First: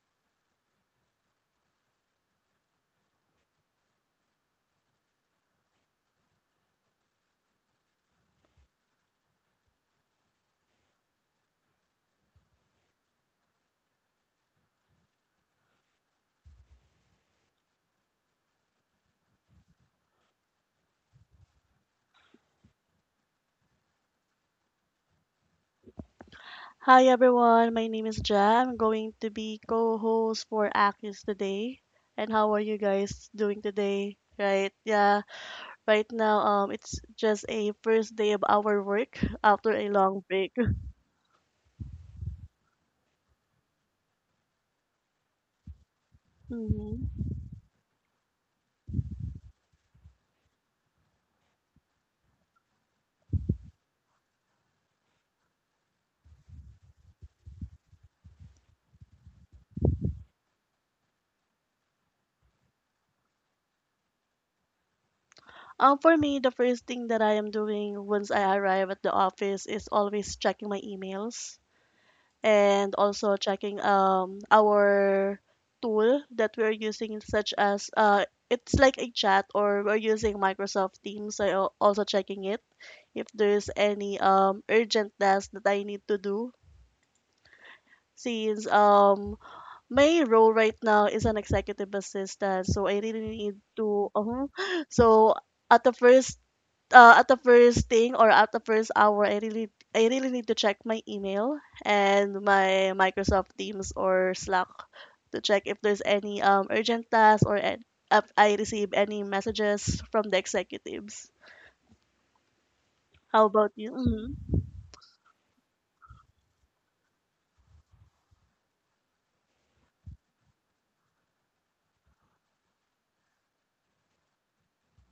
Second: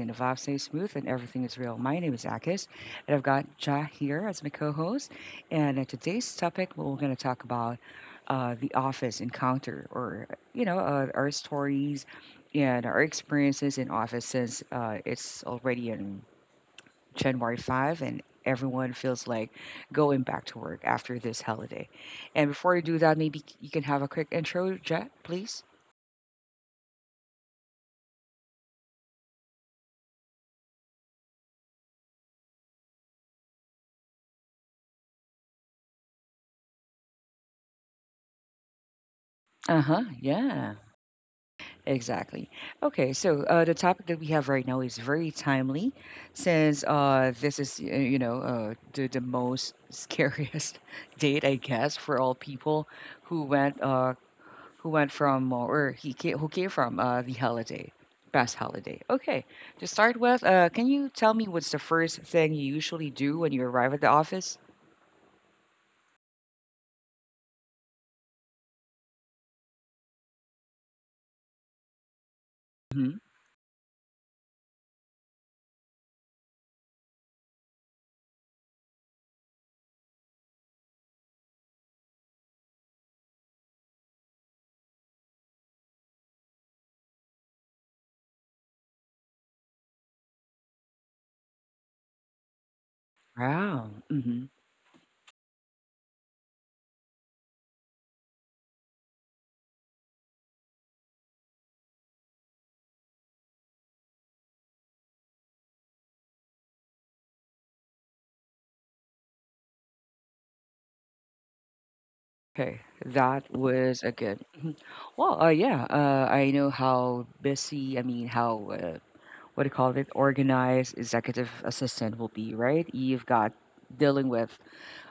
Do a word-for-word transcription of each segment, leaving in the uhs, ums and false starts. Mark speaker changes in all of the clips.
Speaker 1: and the vibe stays smooth and everything is real. My name is Akis, and I've got Ja here as my co-host. And uh, today's topic, we're going to talk about uh, the office encounter, or you know, uh, our stories and our experiences in office since uh, it's already in January five, and everyone feels like going back to work after this holiday. And before you do that, maybe you can have a quick intro, Ja, please.
Speaker 2: Hi everyone, my name is Jam. I'm going to be co-host for Akis today. And how are you guys doing today? Right? Yeah. Right now, um, it's just a first day of our work after
Speaker 1: Uh
Speaker 2: a
Speaker 1: huh.
Speaker 2: long break.
Speaker 1: Yeah. Exactly. Okay, so uh, the topic that we have right now is very timely, since
Speaker 2: Mhm.
Speaker 1: uh, this is uh, you know uh, the the most scariest date, I guess, for all people who went uh, who went from uh, or he came, who came from uh, the holiday, past holiday. Okay, to start with, uh, can you tell me what's the first thing you usually do when you arrive at the office?
Speaker 2: Um, for me, the first thing that I am doing once I arrive at the office is always checking my emails, and
Speaker 1: Hmm.
Speaker 2: also checking um our tool that we're using, such as uh it's like a chat, or we're using Microsoft Teams, so I'll also checking it if there's any um urgent task that I need to do, since um my role right now is an executive assistant, so I really need
Speaker 1: Wow.
Speaker 2: to uh
Speaker 1: Mm-hmm.
Speaker 2: huh. So at the first uh, at the first thing or at the first hour, I really I really need to check my email and my Microsoft Teams or Slack to check if there's any um, urgent tasks or an- if I receive any messages from the executives.
Speaker 1: Okay,
Speaker 2: How
Speaker 1: that
Speaker 2: about you?
Speaker 1: was a good.
Speaker 2: Hmm.
Speaker 1: Mhm. Well, uh, yeah, uh, I know how busy, I mean, how, uh, what do you call it, organized executive assistant will be, right? You've got dealing with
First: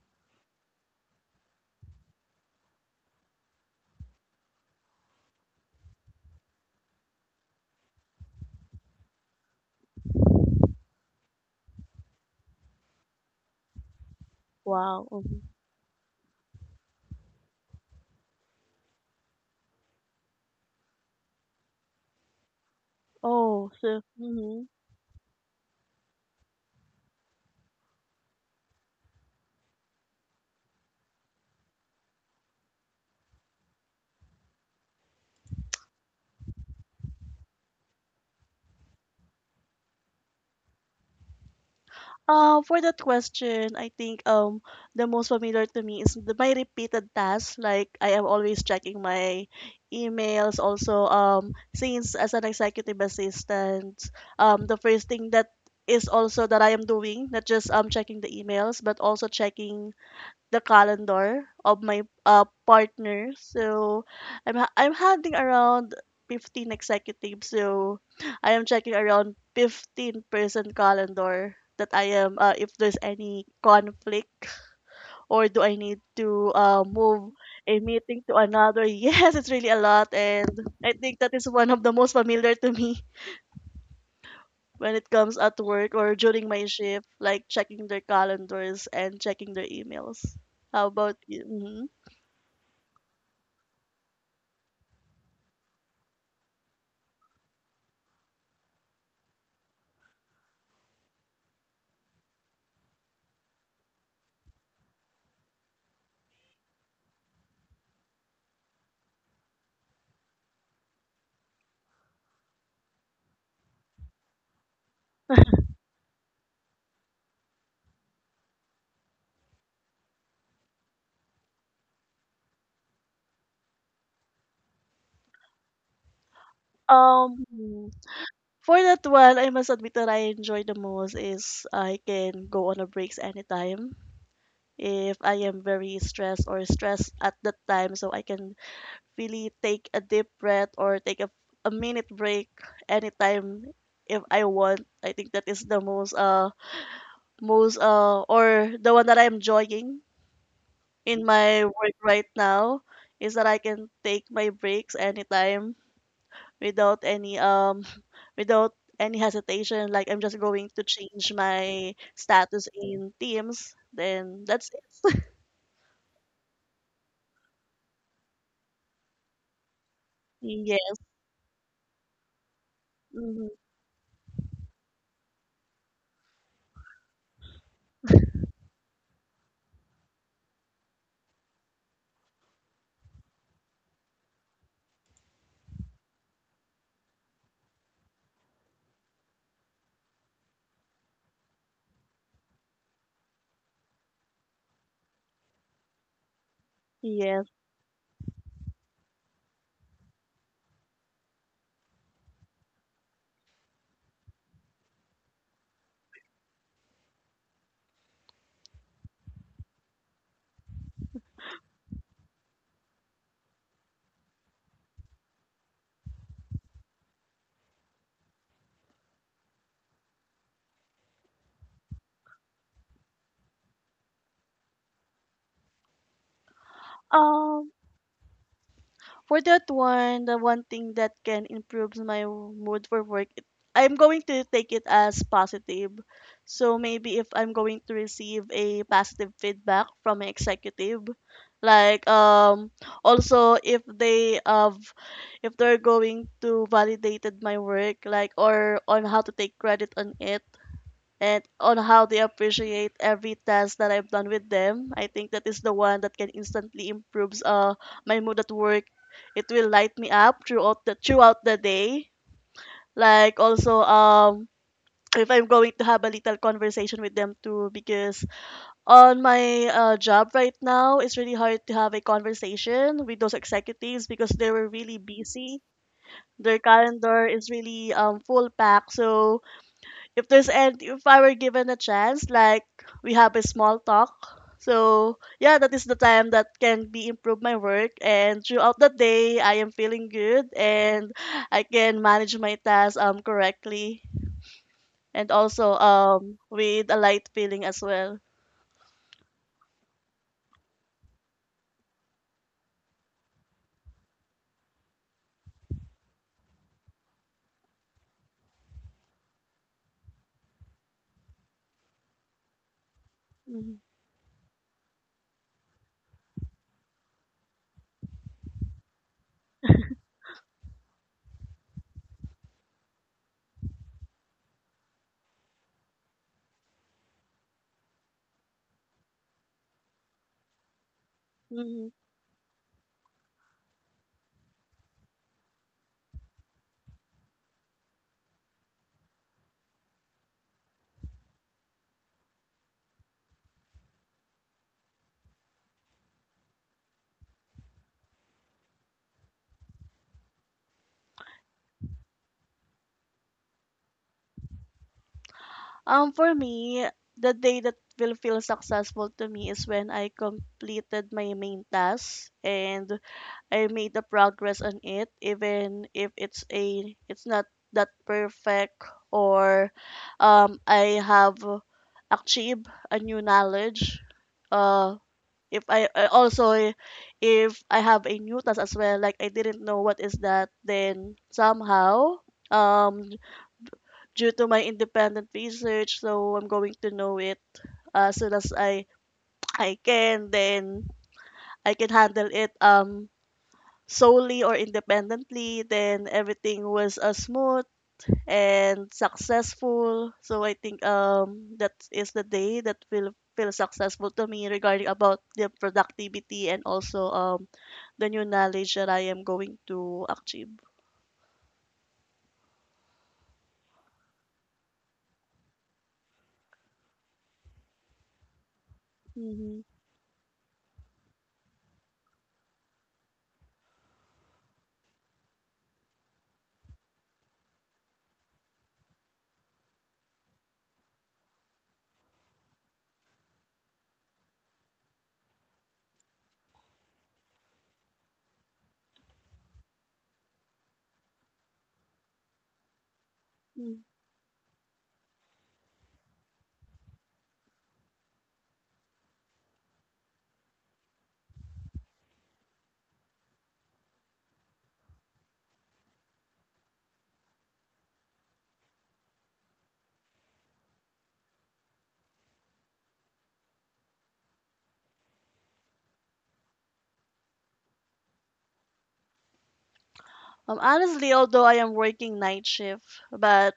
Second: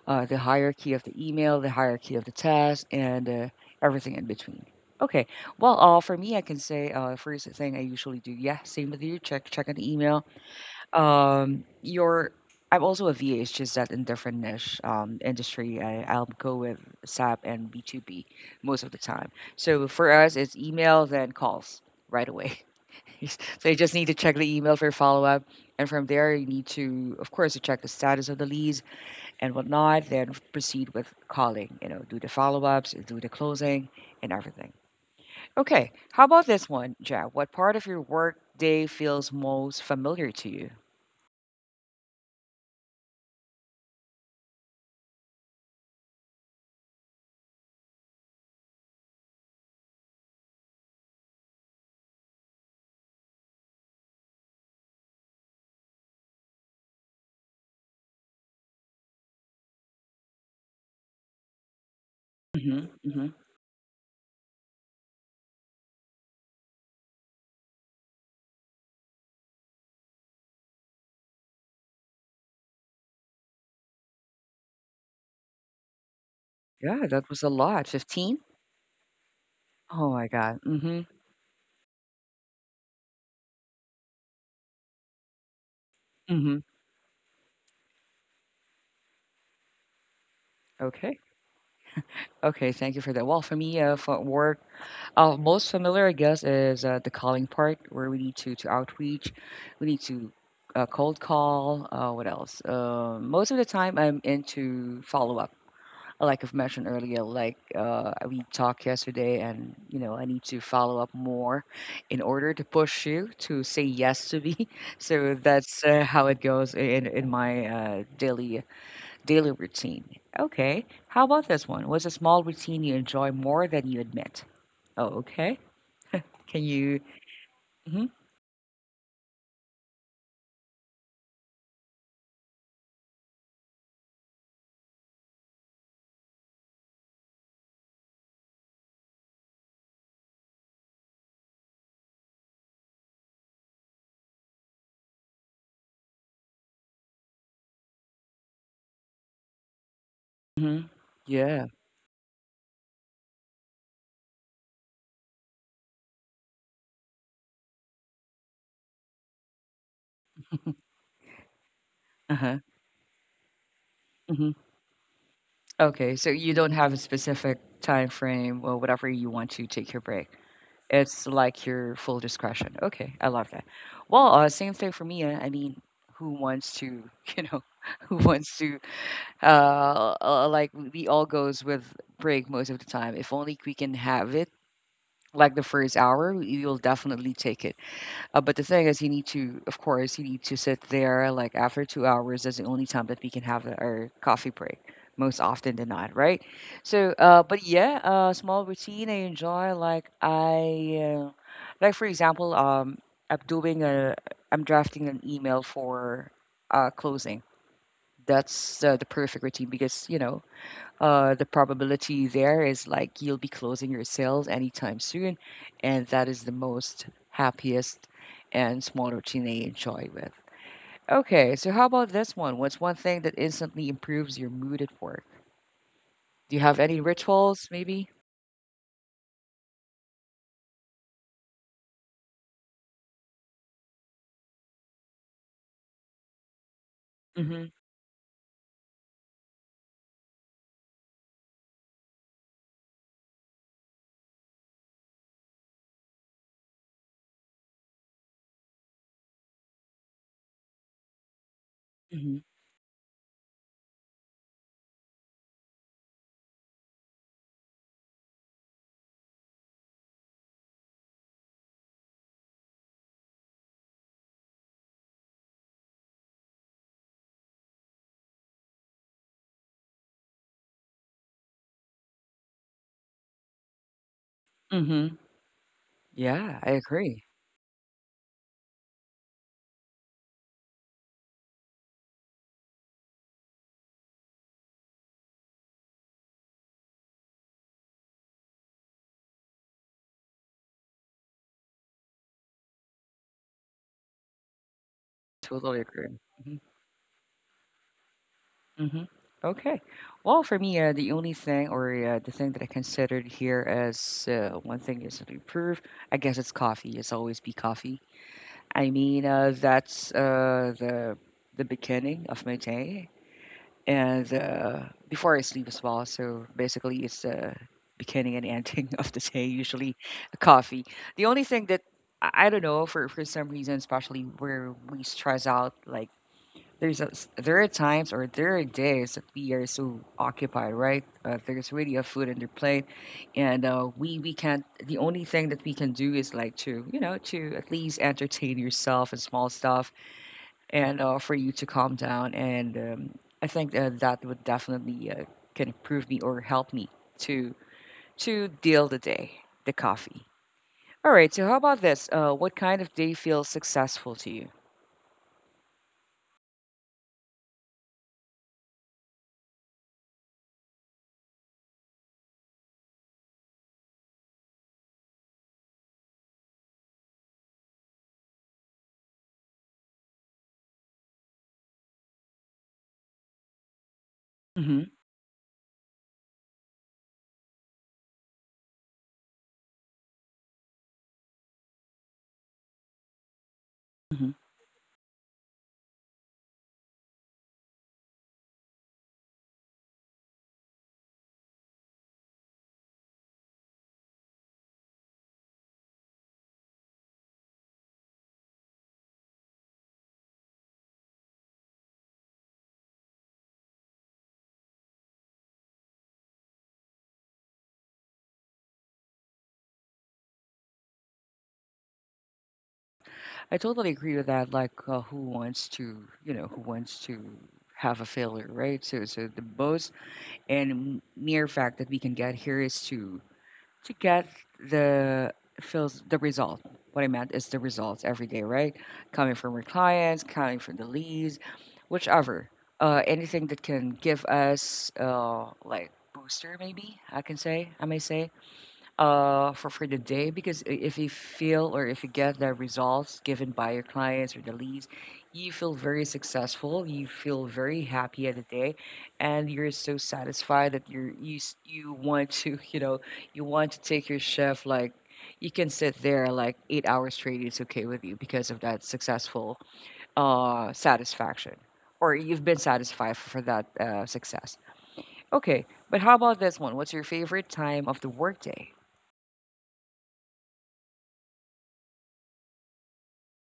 Speaker 1: uh, the hierarchy of the email, the hierarchy of the task, and uh, everything in between. Okay, well, uh, for me, I can say uh, first thing I usually do, yeah, same with you, check check an email, um, your I'm also a V A. It's just that in different niche
Speaker 2: Wow.
Speaker 1: um,
Speaker 2: Mhm.
Speaker 1: industry, I, I'll go with SAP and B two B most of the time. So for us, it's email then calls right away. So
Speaker 2: Oh,
Speaker 1: you just
Speaker 2: so.
Speaker 1: need to check the
Speaker 2: Mhm.
Speaker 1: email for follow up, and from there you need to, of course, to check the status of the leads and whatnot. Then proceed with calling. You know, do the follow ups, do the closing, and everything. Okay, how about this one, Jack? What part of your work day feels most familiar to you?
Speaker 2: Uh, for that question, I think um the most familiar to me is the, my repeated tasks. Like, I am always checking my emails. Also, um, since as an executive assistant, um, the first thing that is also that I am doing, not just um checking the emails, but also checking the calendar of my uh,
Speaker 1: Hmm.
Speaker 2: partner. So I'm ha- I'm handling around fifteen executives. So I am checking around fifteen person calendar that I am uh, if there's any conflict, or do I need to uh,
Speaker 1: Yeah, that
Speaker 2: move
Speaker 1: was a
Speaker 2: a
Speaker 1: lot.
Speaker 2: meeting to
Speaker 1: fifteen?
Speaker 2: another. Yes, it's really a
Speaker 1: Oh
Speaker 2: lot,
Speaker 1: my
Speaker 2: and
Speaker 1: god.
Speaker 2: I
Speaker 1: Mhm.
Speaker 2: think that is one of the most familiar to me when it comes at work or during
Speaker 1: Mhm.
Speaker 2: my shift, like checking their calendars and checking their emails. How about
Speaker 1: Okay.
Speaker 2: you? Mm-hmm.
Speaker 1: Okay, thank you for that. Well, for me, uh, for work, uh, most familiar, I guess, is uh, the calling part where we need to, to outreach. We need to uh, cold call. Uh, what else? Uh, most of the time, I'm into follow up. Like I've mentioned earlier, like uh, we talked yesterday, and you know, I need to follow up more in order to push you to say yes to me. So that's uh, how it goes in in my uh, daily Daily routine. Okay. How about this one? What's a small routine you enjoy more than you admit? Oh, okay. Can you?
Speaker 2: Um,
Speaker 1: Hmm.
Speaker 2: for that one, I must admit that I enjoy the most is I can go on a breaks anytime if I am very stressed or stressed at that time, so I can really take a deep breath or take a, a minute break anytime if I want. I think that is the most uh most uh or the one that I'm enjoying
Speaker 1: Hmm.
Speaker 2: in my
Speaker 1: Yeah.
Speaker 2: work right now is that I can take my breaks anytime without any um without any hesitation, like I'm just going to change my
Speaker 1: Uh-huh.
Speaker 2: status in teams, then
Speaker 1: Hmm.
Speaker 2: that's it.
Speaker 1: Okay. So you don't have a specific time frame or whatever you want to take your break.
Speaker 2: Yeah.
Speaker 1: It's like your full discretion. Okay. I
Speaker 2: Mhm.
Speaker 1: love that. Well, uh, same thing for me. uh, I mean, who wants to, you know, who wants to, uh, uh, like, we all goes with break most of the time. If only we can have it like the first hour, you'll definitely take it. Uh, but the thing is, you need to, of course, you need to sit there like after two hours. That's the only time that we can have a- our coffee break, most often than not, right? So, uh,
Speaker 2: Yes.
Speaker 1: but yeah, uh, small routine I enjoy. Like I, uh, like for example, um, I'm doing a, I'm drafting an email for uh, closing. That's uh, the perfect routine because you know uh, the probability there is like you'll be closing your sales anytime soon, and that is the most happiest and small routine they enjoy with. Okay, so how about this one? What's one thing that instantly improves your mood at work? Do you have any rituals,
Speaker 2: um
Speaker 1: maybe?
Speaker 2: For that one, the one thing that can improves my mood for work, it- I'm going to take it as positive. So maybe if I'm
Speaker 1: Mm-hmm.
Speaker 2: going to receive a positive feedback from an executive, like um also if they have, if they're going to validated my work, like or on how to take credit on it, and on how they
Speaker 1: Mm-hmm.
Speaker 2: appreciate every task that I've done with them. I think that is the one that can instantly improves uh my mood at work. It will light me up throughout the throughout the day. Like also, um if I'm going to have a little conversation with them too, because on my uh, job right now, it's really hard to have a conversation with those executives because they were really
Speaker 1: Mm-hmm.
Speaker 2: busy. Their
Speaker 1: Yeah, I
Speaker 2: calendar
Speaker 1: agree.
Speaker 2: is really um full packed, so if there's, and if I were given a chance, like we have a small talk. So yeah, that is the time that can be improve my work, and throughout the day I am feeling good, and I can manage my tasks um correctly, and also
Speaker 1: Totally agree.
Speaker 2: um with a light feeling as well.
Speaker 1: Mm-hmm. Mm-hmm. Okay. Well, for me, uh, the only thing or uh, the thing that I considered here as uh, one thing is to improve, I guess it's coffee. It's always be coffee. I mean, uh, that's uh, the the beginning of my day,
Speaker 2: Mhm,
Speaker 1: and uh, before I sleep as well. So basically, it's the beginning and ending of the day. Usually, a coffee. The only thing that I I don't know for for some reason, especially where we stress out, like there's a, s- there are times or there are days that we are so occupied, right? Uh, there's
Speaker 2: mhm.
Speaker 1: really a food on your plate, and uh, we we can't. The only thing that we can do is like to you know to at least entertain yourself and small stuff, and uh, for you to calm down. And um, I think uh, that would definitely uh, can improve me or help me to to deal the day, the coffee. All right. So how about this? Uh, what kind of day feels successful to you?
Speaker 2: Um for me, the day that will feel successful to me is when I completed my main task and I made the progress on it, even if it's a it's not that perfect, or um I have achieved a new knowledge.
Speaker 1: Mm-hmm.
Speaker 2: Uh, if I, I also, if I have a new task as well, like I didn't know what is that, then somehow um due to my independent research, so I'm going to know it as soon as I I can. Then I can handle it um solely or independently, then everything was uh, smooth and successful. So I think um that is the day that will feel successful to me regarding about the productivity, and also um the new knowledge that I am going to achieve.
Speaker 1: I totally agree with that. Like, uh, who wants to, you know, who wants to have a failure, right? So, so the
Speaker 2: Hmm.
Speaker 1: most and m- mere fact that we can get here is to to get the feels the result. What I meant is the results every day, right? Coming from our clients, coming from the leads, whichever, uh, anything that can give us, uh, like booster, maybe I can say, I may say, uh, for for the day because i- if you feel or if you get the results given by your clients or the leads, you feel very successful. You feel very happy at the day, and you're so satisfied that you're you s- you want to you know you want to take your chef like you can sit there like eight hours straight. It's okay with you because of that successful uh, satisfaction. Or you've been satisfied for, for that uh, success. Okay, but how about this one? What's your favorite time of the workday?
Speaker 2: Um, honestly, although I am working night shift, but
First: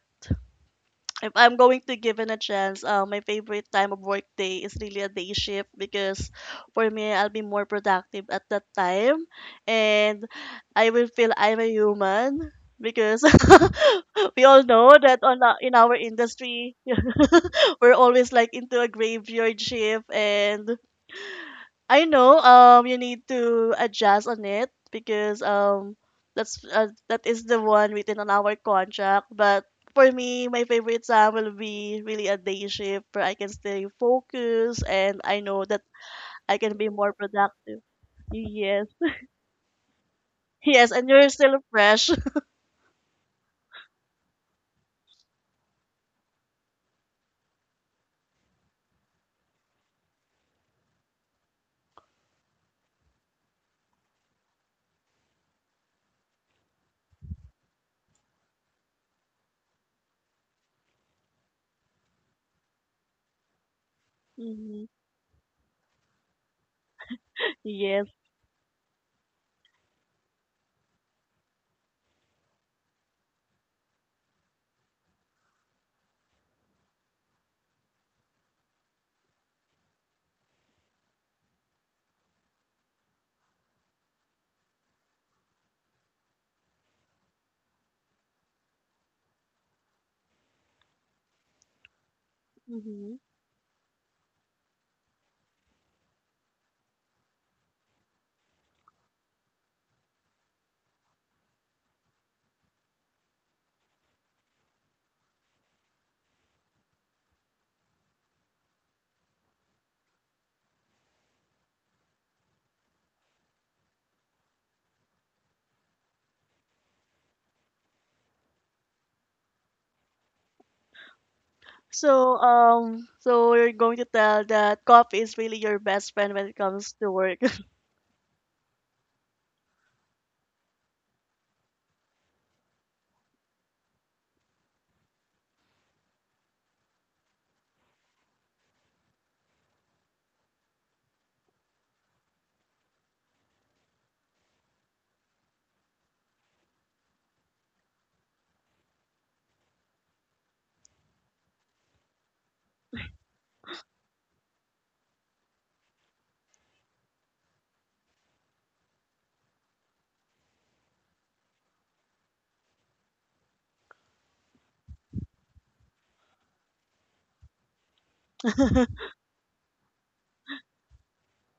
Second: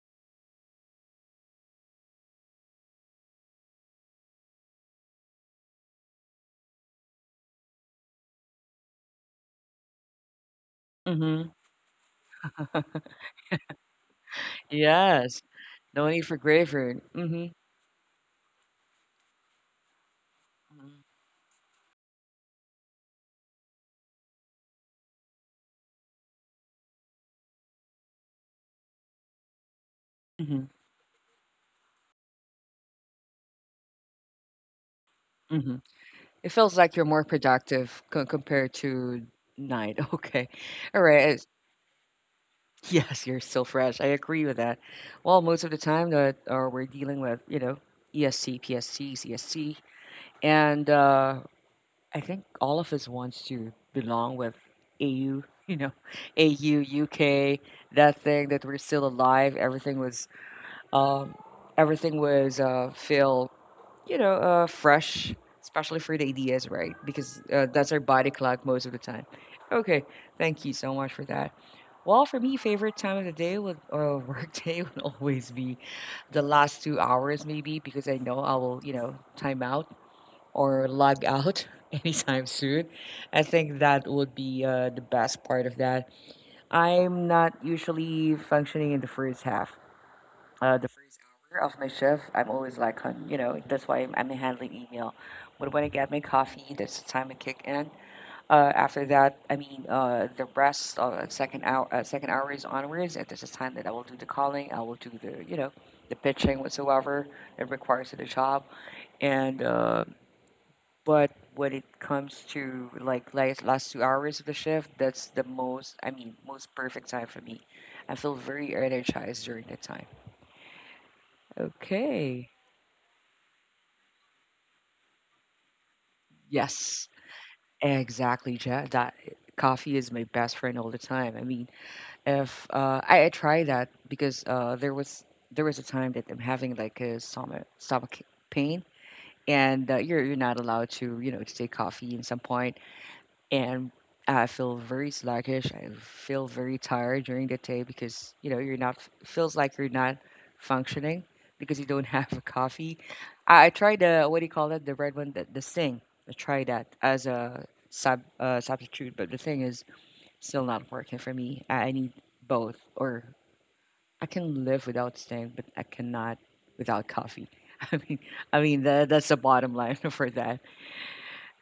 Speaker 2: if I'm going to give it a chance, uh, my favorite time of work day is really a day shift, because for me, I'll be more productive at that time, and I will feel I'm a human because we all know that
Speaker 1: Yes.
Speaker 2: on our- in our
Speaker 1: No need for
Speaker 2: industry,
Speaker 1: graveyard. Mm.
Speaker 2: we're always like into a graveyard shift, and I know um you need to adjust on it because um that's uh, that is the one written on our contract. But for me,
Speaker 1: Mhm, mm
Speaker 2: my
Speaker 1: mhm,
Speaker 2: favorite time will be really a day shift where I can stay focused, and I
Speaker 1: mm
Speaker 2: know
Speaker 1: mhm.
Speaker 2: that
Speaker 1: It
Speaker 2: I
Speaker 1: feels
Speaker 2: can be
Speaker 1: like you're
Speaker 2: more
Speaker 1: more
Speaker 2: productive.
Speaker 1: productive co compared
Speaker 2: Yes,
Speaker 1: to night. Okay.
Speaker 2: yes,
Speaker 1: All
Speaker 2: and
Speaker 1: right.
Speaker 2: you're
Speaker 1: it's-
Speaker 2: still fresh.
Speaker 1: Yes, you're still fresh. I agree with that. Well, most of the time that uh, we're dealing with, you know, E S C, P S C, C S C, and uh, I think all of us wants to belong with A U, you know, A U, U K, that thing that we're still alive. Everything was, um, everything was uh, filled you know, uh,
Speaker 2: Hmm.
Speaker 1: fresh, especially for the ideas, right? Because uh, that's our
Speaker 2: Yes.
Speaker 1: body clock most of the time. Okay, thank you so much for that. Well, for me, favorite time of the day would uh, work day would always be the last two hours, maybe because I know I will, you know, time out or log out anytime soon. I think that would be uh, the best part of that. I'm not usually functioning in the first half uh, the first hour of my shift, I'm always like
Speaker 2: Hmm.
Speaker 1: on, you know, that's why I'm, I'm handling email. But when I get my coffee, that's the time I kick in. Uh, after that, I mean, uh, the rest of the second hour, uh, second hour is onwards, and that's the time that I will do the calling. I will do the, you know, the pitching whatsoever it requires of the job. And uh, but when it comes to like last last two hours of the shift, that's the most, I mean, most perfect time for me. I feel very energized during that time.
Speaker 2: So
Speaker 1: Okay.
Speaker 2: um so you're going to tell that coffee is really your best friend when it comes
Speaker 1: Yes,
Speaker 2: to work.
Speaker 1: exactly, Jack. That eh, coffee is my best friend all the time. I mean, if uh, I, I try that because uh, there was there was a time that I'm having like a stomach stomach pain, and uh, you're you're not allowed to you know to take coffee in some point and I feel very sluggish. I feel very tired during the day because you know you're not feels like you're not functioning because you don't have a coffee. I, I tried the what do you call that the red one the, the thing. I tried that as a sub uh, substitute, but the thing is still not working for me. I, I need both, or I can live without Sting, but I cannot without coffee. I mean, I mean that that's the bottom line for that.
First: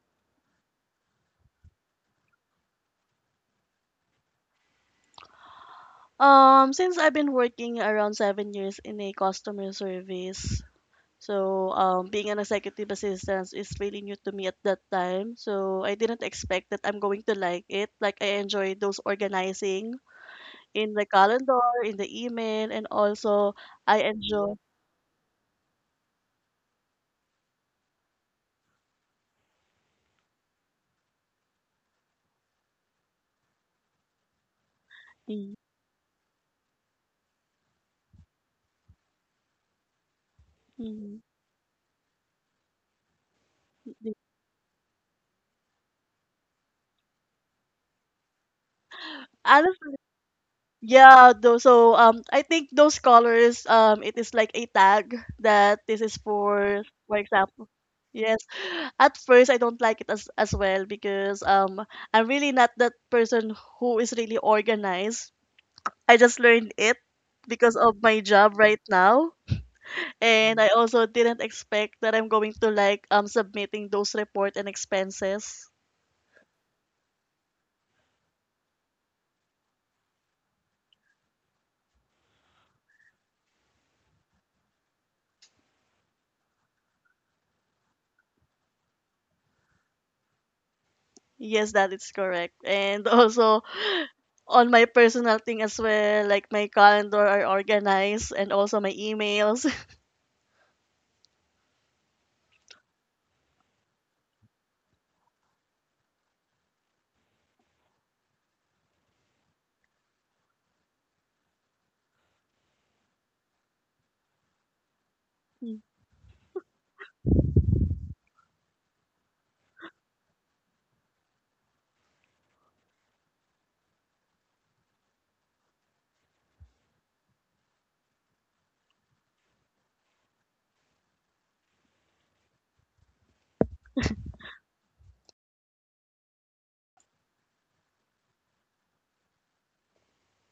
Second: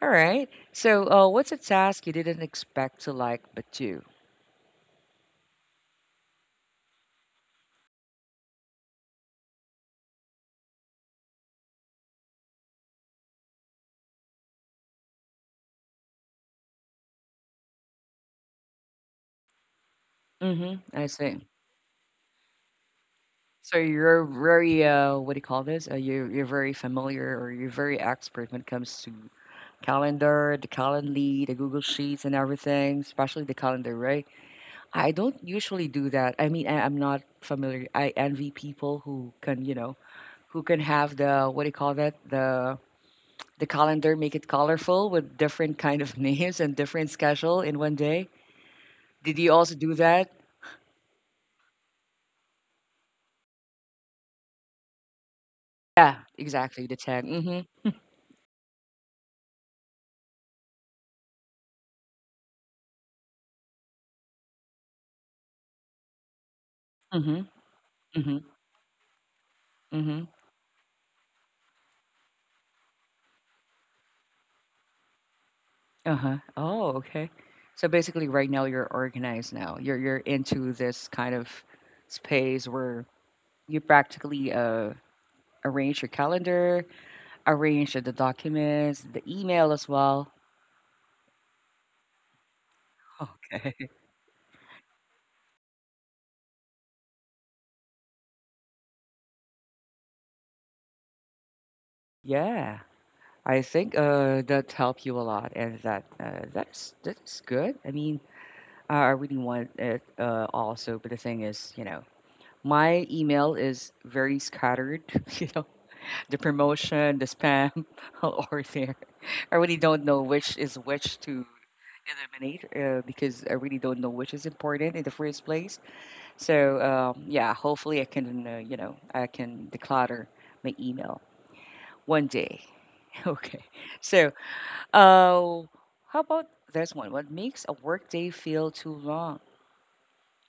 Speaker 1: All right. So, uh, what's a task you didn't expect to like but do?
Speaker 2: Um, since I've been working around seven years in a customer service, so um, being an executive assistant is really new to me at that time. So I didn't expect that I'm going to like it. Like, I enjoy those organizing
Speaker 1: Mm-hmm.
Speaker 2: in the
Speaker 1: I see.
Speaker 2: calendar, in the email, and also
Speaker 1: So
Speaker 2: I
Speaker 1: you're
Speaker 2: enjoy.
Speaker 1: very uh, what do you call this? Uh, you're you're very familiar or you're very expert when it comes to calendar, the Calendly, the Google Sheets, and everything, especially the calendar, right? I don't usually do that. I mean, I, I'm not familiar. I envy people who can, you know, who can have
Speaker 2: Mhm.
Speaker 1: the what do you call that? The the calendar, make it colorful with different kind of names and different schedule in one day. Did you
Speaker 2: Other.
Speaker 1: also do that?
Speaker 2: Yeah, though, so um, I think those colors, um, it is like a tag that this is
Speaker 1: Yeah,
Speaker 2: for,
Speaker 1: exactly, the
Speaker 2: for
Speaker 1: tag. Mhm,
Speaker 2: example. Yes, at first I don't like it as as well, because um, I'm really not that person who is really organized. I just learned it
Speaker 1: mhm,
Speaker 2: because of my
Speaker 1: mhm,
Speaker 2: job right now,
Speaker 1: mhm.
Speaker 2: and I also didn't expect that I'm going to like um submitting those report and expenses.
Speaker 1: Uh-huh. Oh, okay. So basically, right now you're organized now. You're you're into this kind of space where you practically uh arrange your calendar, arrange the documents, the email as well.
Speaker 2: Yes, that is correct. And also
Speaker 1: Okay.
Speaker 2: on my personal thing as well, like my calendar are organized, and also my emails.
Speaker 1: Yeah, I think uh that helped you a lot, and that uh, that's that's good. I mean, I I really want it uh also, but the thing is, you know, my email is very scattered, you know, the promotion, the spam, or there. I really don't know which is which to eliminate uh, because I really don't know which is important in the first place. So um, yeah, hopefully I can, uh, you know, I can declutter my email one day. Okay. So uh, how about this one? What makes a workday feel too long?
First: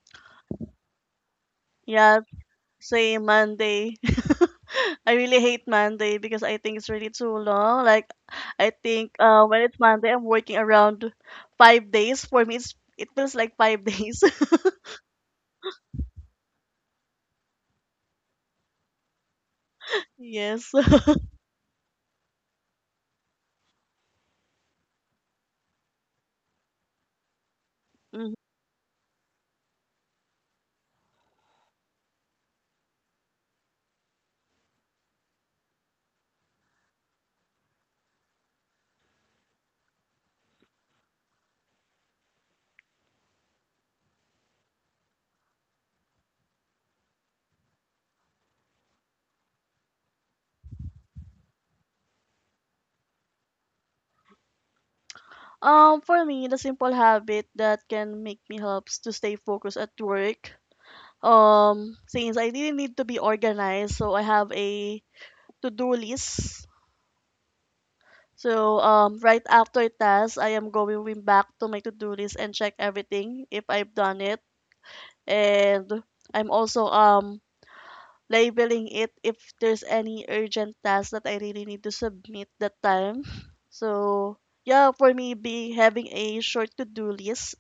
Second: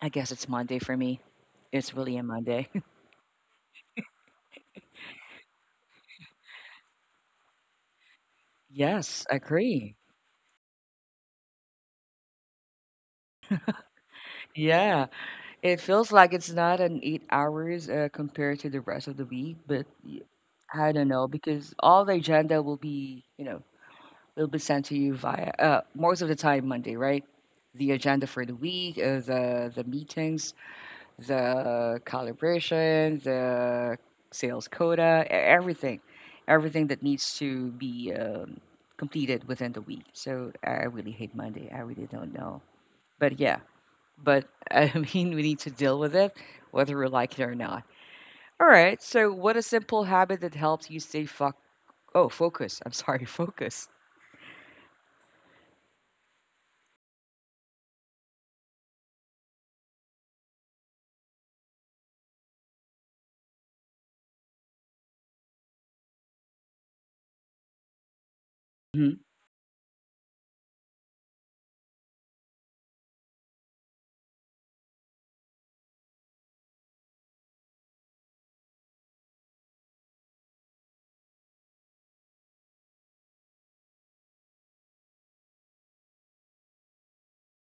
Speaker 1: I guess it's Monday for me. It's really
Speaker 2: Yeah,
Speaker 1: a Monday.
Speaker 2: say Monday. I really hate Monday because I think it's really too long. Like, I think
Speaker 1: Yes, I
Speaker 2: uh, when it's
Speaker 1: agree.
Speaker 2: Monday, I'm working around five days. For me, it's, it feels like five days.
Speaker 1: Yeah. It feels like it's not an eight hours uh, compared to the rest of the week, but y-
Speaker 2: Yes.
Speaker 1: I don't know because all the agenda will be, you know, will be sent to you via uh, most of the time Monday, right? The agenda
Speaker 2: Mhm.
Speaker 1: for the week, uh, the the meetings, the calibration, the sales quota, e- everything, everything that needs to be um, completed within the week. So I really hate Monday. I really don't know, but yeah, but I mean, we need to deal with it, whether we like it or not. All right. So, what a simple habit that helps you stay fo- oh focus. I'm sorry, focus.
Speaker 2: Um, for me, the simple habit that can make me helps to stay focused at work, um since I didn't need to be organized, so I have a to-do list. So
Speaker 1: Hmm.
Speaker 2: um right after task, I am going back to my to-do list and check everything if I've done it. And I'm also um labeling it if there's any urgent task that I really need to submit that time. So yeah, for me be having a short to-do list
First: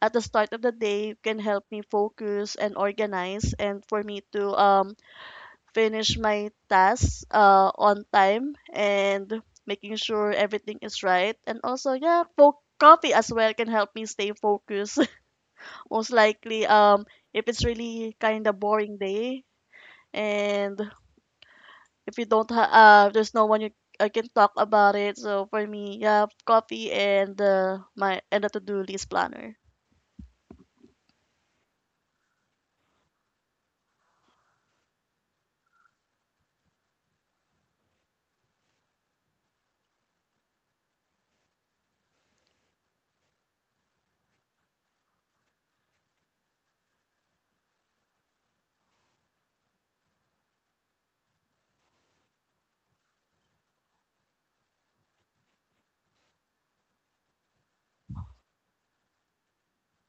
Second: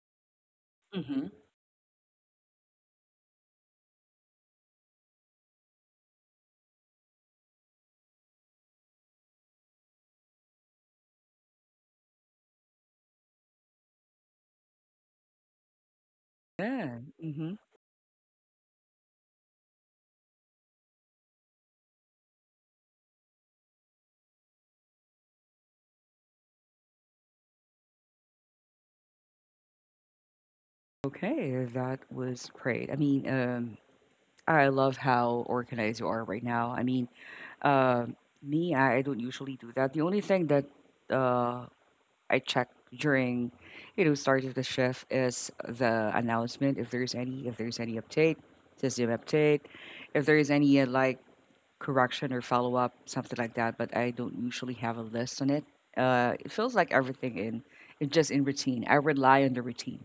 Speaker 2: at the start of the day
Speaker 1: Hmm.
Speaker 2: can help me focus and organize, and for me to um finish my tasks uh, on time and making sure everything is right. And also, yeah, fo- coffee as well can help me stay focused. Most likely,
Speaker 1: Yeah.
Speaker 2: um, if
Speaker 1: Hmm.
Speaker 2: it's really kind of boring day, and if you don't ha- uh, there's no one you I can talk about it. So for me, yeah, coffee and uh, my and a to-do list planner.
Speaker 1: Okay, that was great. I mean, um, I love how organized you are right now. I mean, um me, I I don't usually do that. The only thing that uh, I check during, you know, start of the shift is the announcement if there's any, if there's any update, system update, if there is any uh, like correction or follow up, something like that. But I don't usually have a list on it. Uh, it feels like everything in, in just in routine. I rely on the routine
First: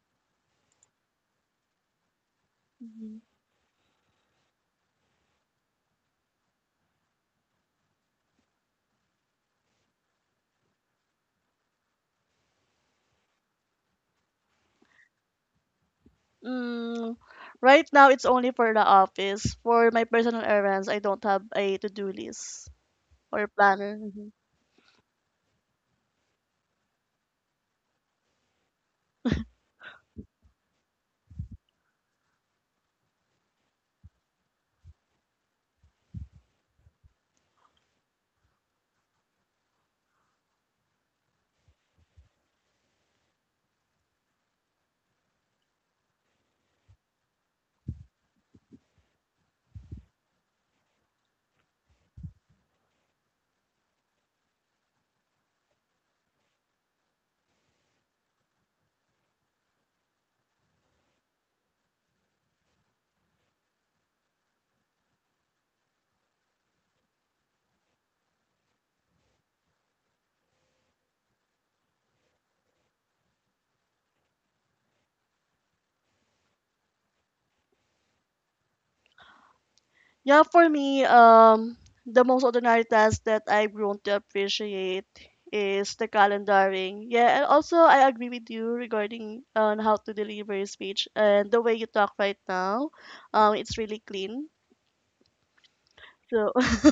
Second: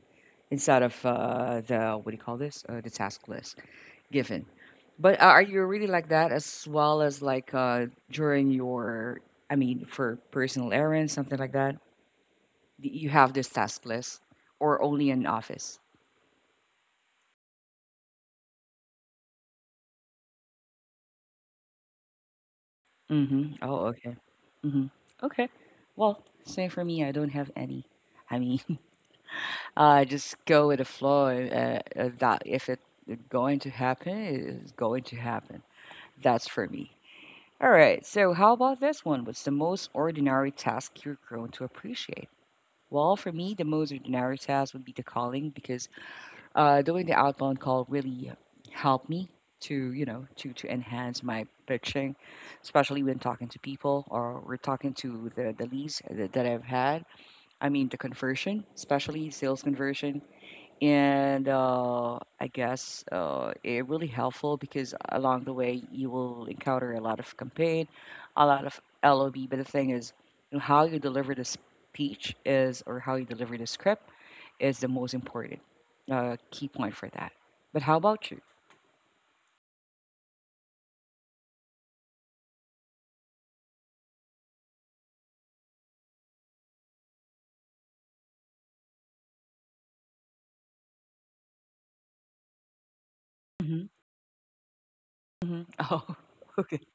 Speaker 1: instead of uh, the what do you call this? Uh, the
Speaker 2: Mhm.
Speaker 1: task list given. But uh, are you really like that as well as like uh, during your, I mean, for personal errands, something like that? Y- You have this task list or only in office?
Speaker 2: Mm, right now, it's only for the office. For my personal errands, I don't have a to-do list. Or
Speaker 1: Mm-hmm. Oh,
Speaker 2: planner.
Speaker 1: okay.
Speaker 2: Mhm.
Speaker 1: Mm-hmm. Okay. Well, same for me. I don't have any. I mean, uh, just go with the flow. Uh, uh, that if it going to happen, it's going to happen. That's for me. All right. So how about this one? What's the most ordinary task you're grown to appreciate? Well, for me, the most ordinary task would be the calling because uh, doing the outbound call really helped me to you know to to enhance my pitching, especially when talking to people or we're talking to the the leads that, that I've had. I mean the conversion, especially sales conversion, and uh, I guess uh, it really helpful because along the way you will encounter a lot of campaign, a lot of L O B. But the thing is, you know, how you deliver the speech is or how you deliver the script is the most important uh, key point for that. But how about you?
Speaker 2: Yeah, for me, um, the most ordinary task that I've grown to appreciate is the calendaring. Yeah, and also I agree with you regarding on how to deliver your speech and the way you talk right now. Um, it's
Speaker 1: Hmm.
Speaker 2: really clean.
Speaker 1: Hmm. Oh,
Speaker 2: So,
Speaker 1: okay.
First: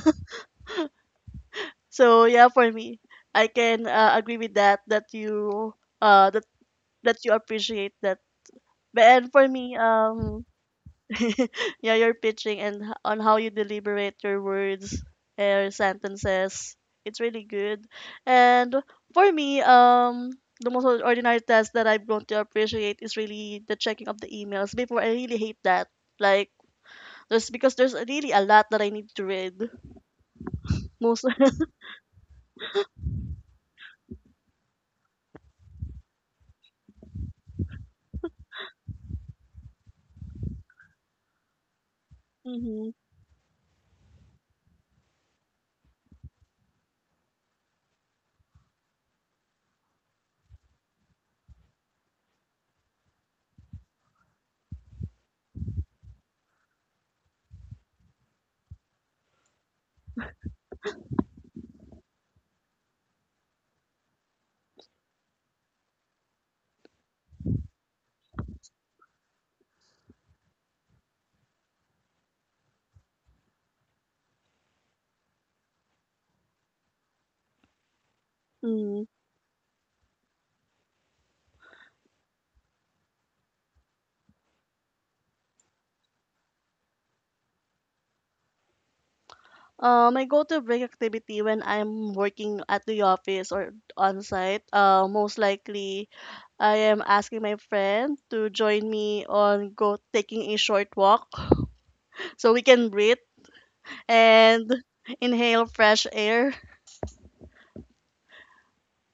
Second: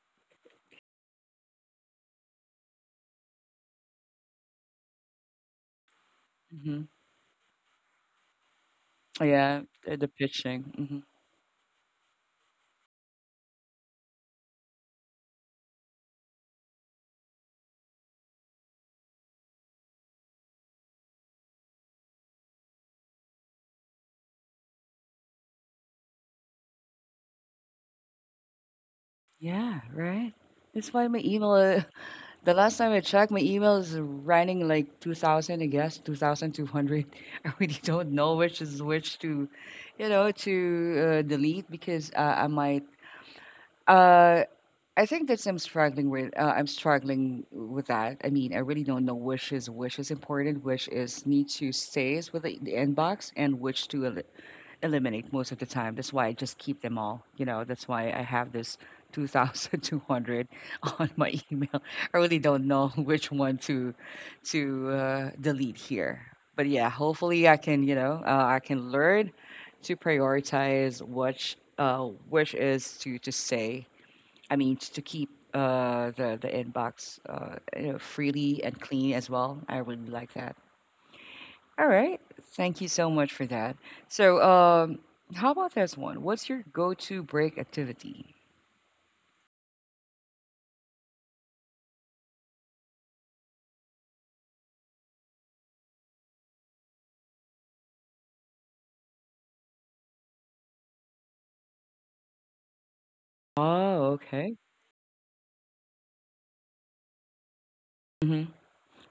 Speaker 2: so yeah, for me, I can uh, agree with that. That you uh that
Speaker 1: Hmm.
Speaker 2: that you appreciate that. But and for
Speaker 1: Yeah,
Speaker 2: me,
Speaker 1: the, the
Speaker 2: um,
Speaker 1: pitching. Hmm.
Speaker 2: yeah, your pitching and h- on how you deliberate your words, uh, your sentences. It's really good. And for me, um, the most ordinary task that I've grown to appreciate is really the checking of the emails. Before, I really hate that. Like, there's because there's really a lot that I need to read.
Speaker 1: Yeah, right. That's why my
Speaker 2: Most.
Speaker 1: email. Uh, the last time I checked, my email is running like two thousand. I guess two thousand two hundred. I really don't know which is which to, you know, to uh, delete because uh, I might.
Speaker 2: Mm-hmm.
Speaker 1: Uh, I think that's I'm struggling with. Uh, I'm struggling with that. I mean, I really don't know which is which is important, which is need to stays with the, the inbox, and which to el- eliminate most of the time. That's why I just keep them all. You know, that's why I have this two thousand two hundred on my email. I really don't know which one to to uh, delete here. But yeah, hopefully I can. You know, uh, I can learn to prioritize which uh, which is to to say I mean, s- to keep uh, the the inbox uh, you know, freely and
Speaker 2: Mm.
Speaker 1: clean as well. I really like that. All right, thank you so much for that. So, um, how about this one? What's your go-to break activity?
Speaker 2: Uh, my go-to break activity when I'm working at the office or on site, uh, most likely I am asking my friend to join me on go taking a short walk so we can breathe
Speaker 1: Oh, okay.
Speaker 2: and inhale fresh air
Speaker 1: Hmm.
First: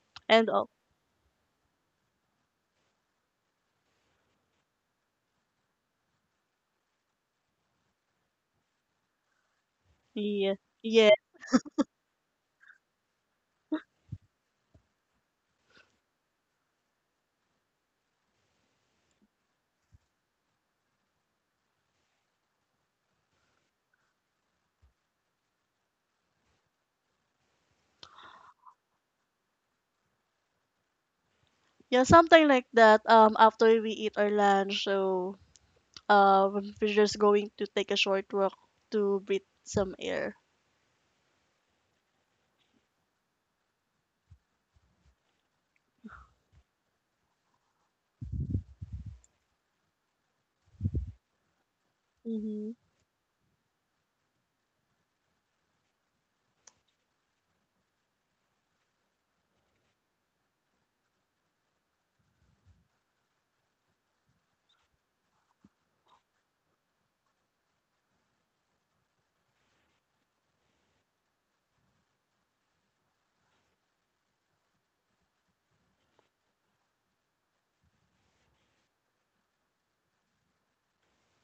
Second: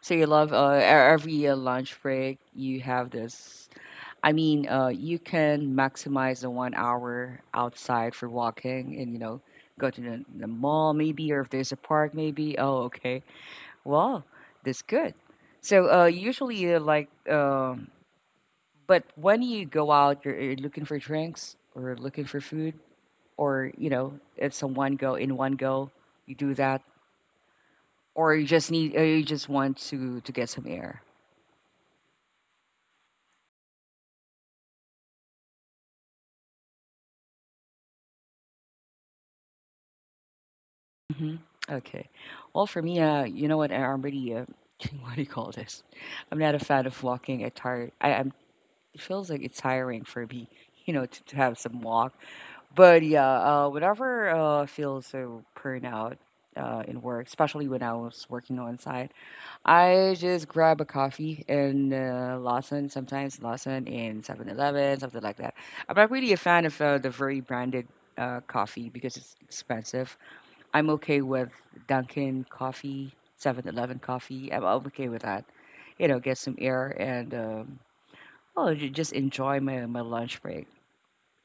Speaker 1: So you
Speaker 2: and
Speaker 1: love
Speaker 2: all.
Speaker 1: uh, e- every uh, lunch break you have this. I mean, uh, you can maximize the one hour outside for walking, and you know, go to the, the
Speaker 2: Yeah,
Speaker 1: mall
Speaker 2: yeah,
Speaker 1: maybe, or if there's a park maybe. Oh, okay. Wow, that's good. So uh, usually, uh, like, um, but when you go out, you're, you're looking for drinks or looking for food, or you know, it's a one go in one go. You do that, or you just need, or you just want to to get some air.
Speaker 2: yeah, something like that. Um, after we eat our lunch, so uh we're just going to take a short walk to breathe some air.
Speaker 1: Hmm. Okay. Well, for me, uh, you know what? I'm really uh, what do you call this? I'm not a fan of walking. I tired. I, I'm. It feels like it's tiring for me. You know, to, to have some walk.
Speaker 2: Mhm,
Speaker 1: But yeah, uh, whenever uh, I feel so burnout uh, in work, especially when I was working on site, I just grab a coffee in uh, Lawson, sometimes Lawson in Seven Eleven, something like that. I'm not really a fan of uh, the very branded uh, coffee because it's expensive. I'm okay with Dunkin' coffee, Seven Eleven coffee. I'm I'm okay with that. You know, get some air and um, oh, ju- just enjoy my, my lunch break.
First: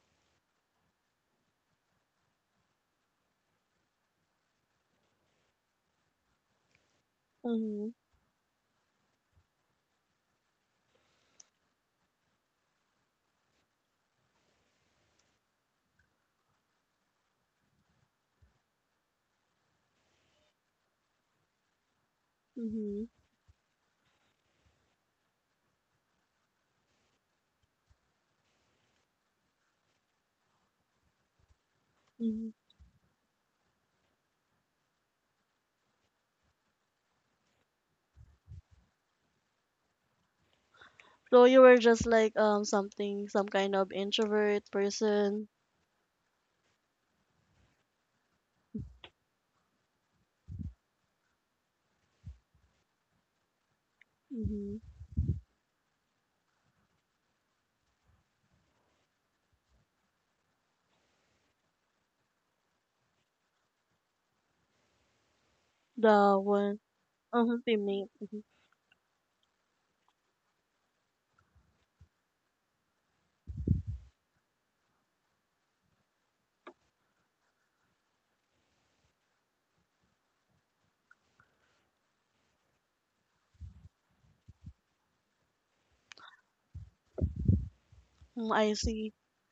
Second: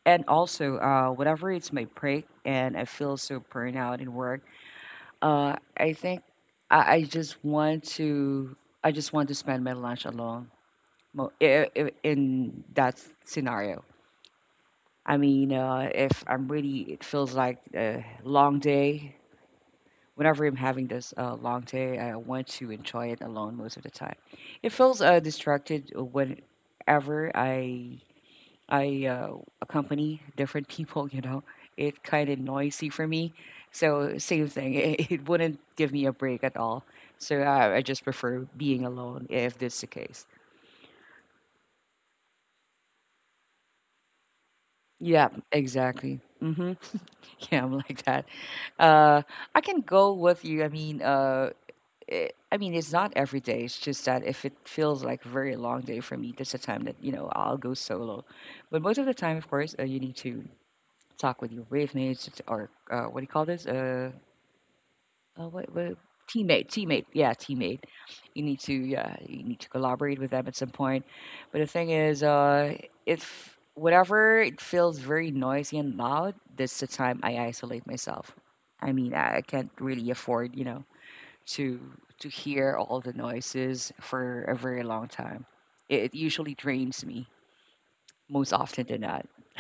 Speaker 1: And also, uh, whenever it's my break and I feel so burned out in work, uh, I think I, I just want
Speaker 2: mhm,
Speaker 1: to I just want to spend my lunch alone. mo- i- i- In that scenario, I mean, uh, if I'm really, it feels like a long day. Whenever I'm having this uh, long day, I want to
Speaker 2: mhm,
Speaker 1: enjoy it alone most of the time. It feels uh, distracted whenever I I uh, accompany different people, you know, it's kind of
Speaker 2: mhm.
Speaker 1: noisy for me. So same thing, it, it wouldn't give me a break at all. So I, I just prefer being alone if this is the case.
Speaker 2: So you were just like um something, some kind of introvert
Speaker 1: Yeah,
Speaker 2: person.
Speaker 1: exactly. Mm-hmm. Yeah, I'm like that. Uh, I can go with you. I mean, uh, it, I mean, it's not every day. It's just that if it
Speaker 2: Mhm.
Speaker 1: feels like a very long day for me, that's the time that you know I'll go solo. But most of the time, of course, uh, you need to talk with your wave mates or uh, what do you call this? Uh, Uh, what, what
Speaker 2: The
Speaker 1: teammate,
Speaker 2: one,
Speaker 1: teammate, yeah,
Speaker 2: uh-huh,
Speaker 1: teammate.
Speaker 2: teammate.
Speaker 1: You need to, yeah, you need to collaborate with them at some point. But the thing is, uh, if whatever it feels very noisy and loud, that's the time I isolate myself. I mean, I I can't really afford, you know, to to hear all the noises for a very long time. It, it usually drains me most
Speaker 2: Mm, I
Speaker 1: often than
Speaker 2: see.
Speaker 1: not.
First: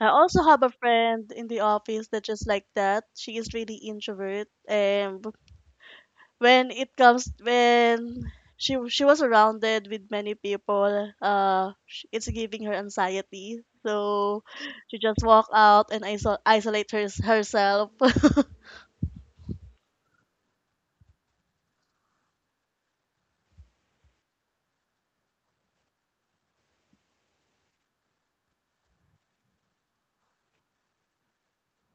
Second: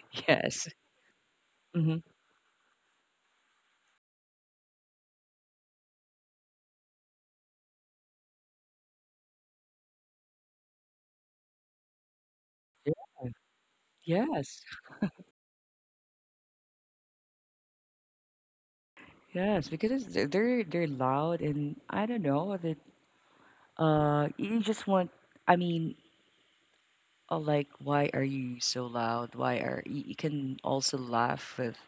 Speaker 2: I also have
Speaker 1: Yes.
Speaker 2: a friend in the
Speaker 1: Hmm.
Speaker 2: office that just like that. She is really introvert, and when it comes when she she was surrounded with many people, uh, sh- it's giving her anxiety. So
Speaker 1: Yes,
Speaker 2: she just walk out and iso isolate her, herself.
Speaker 1: yes, because it's, they're they're loud and I don't know. Uh, you just want, I mean, uh, like, why are you so loud? Why are you, you can also laugh with,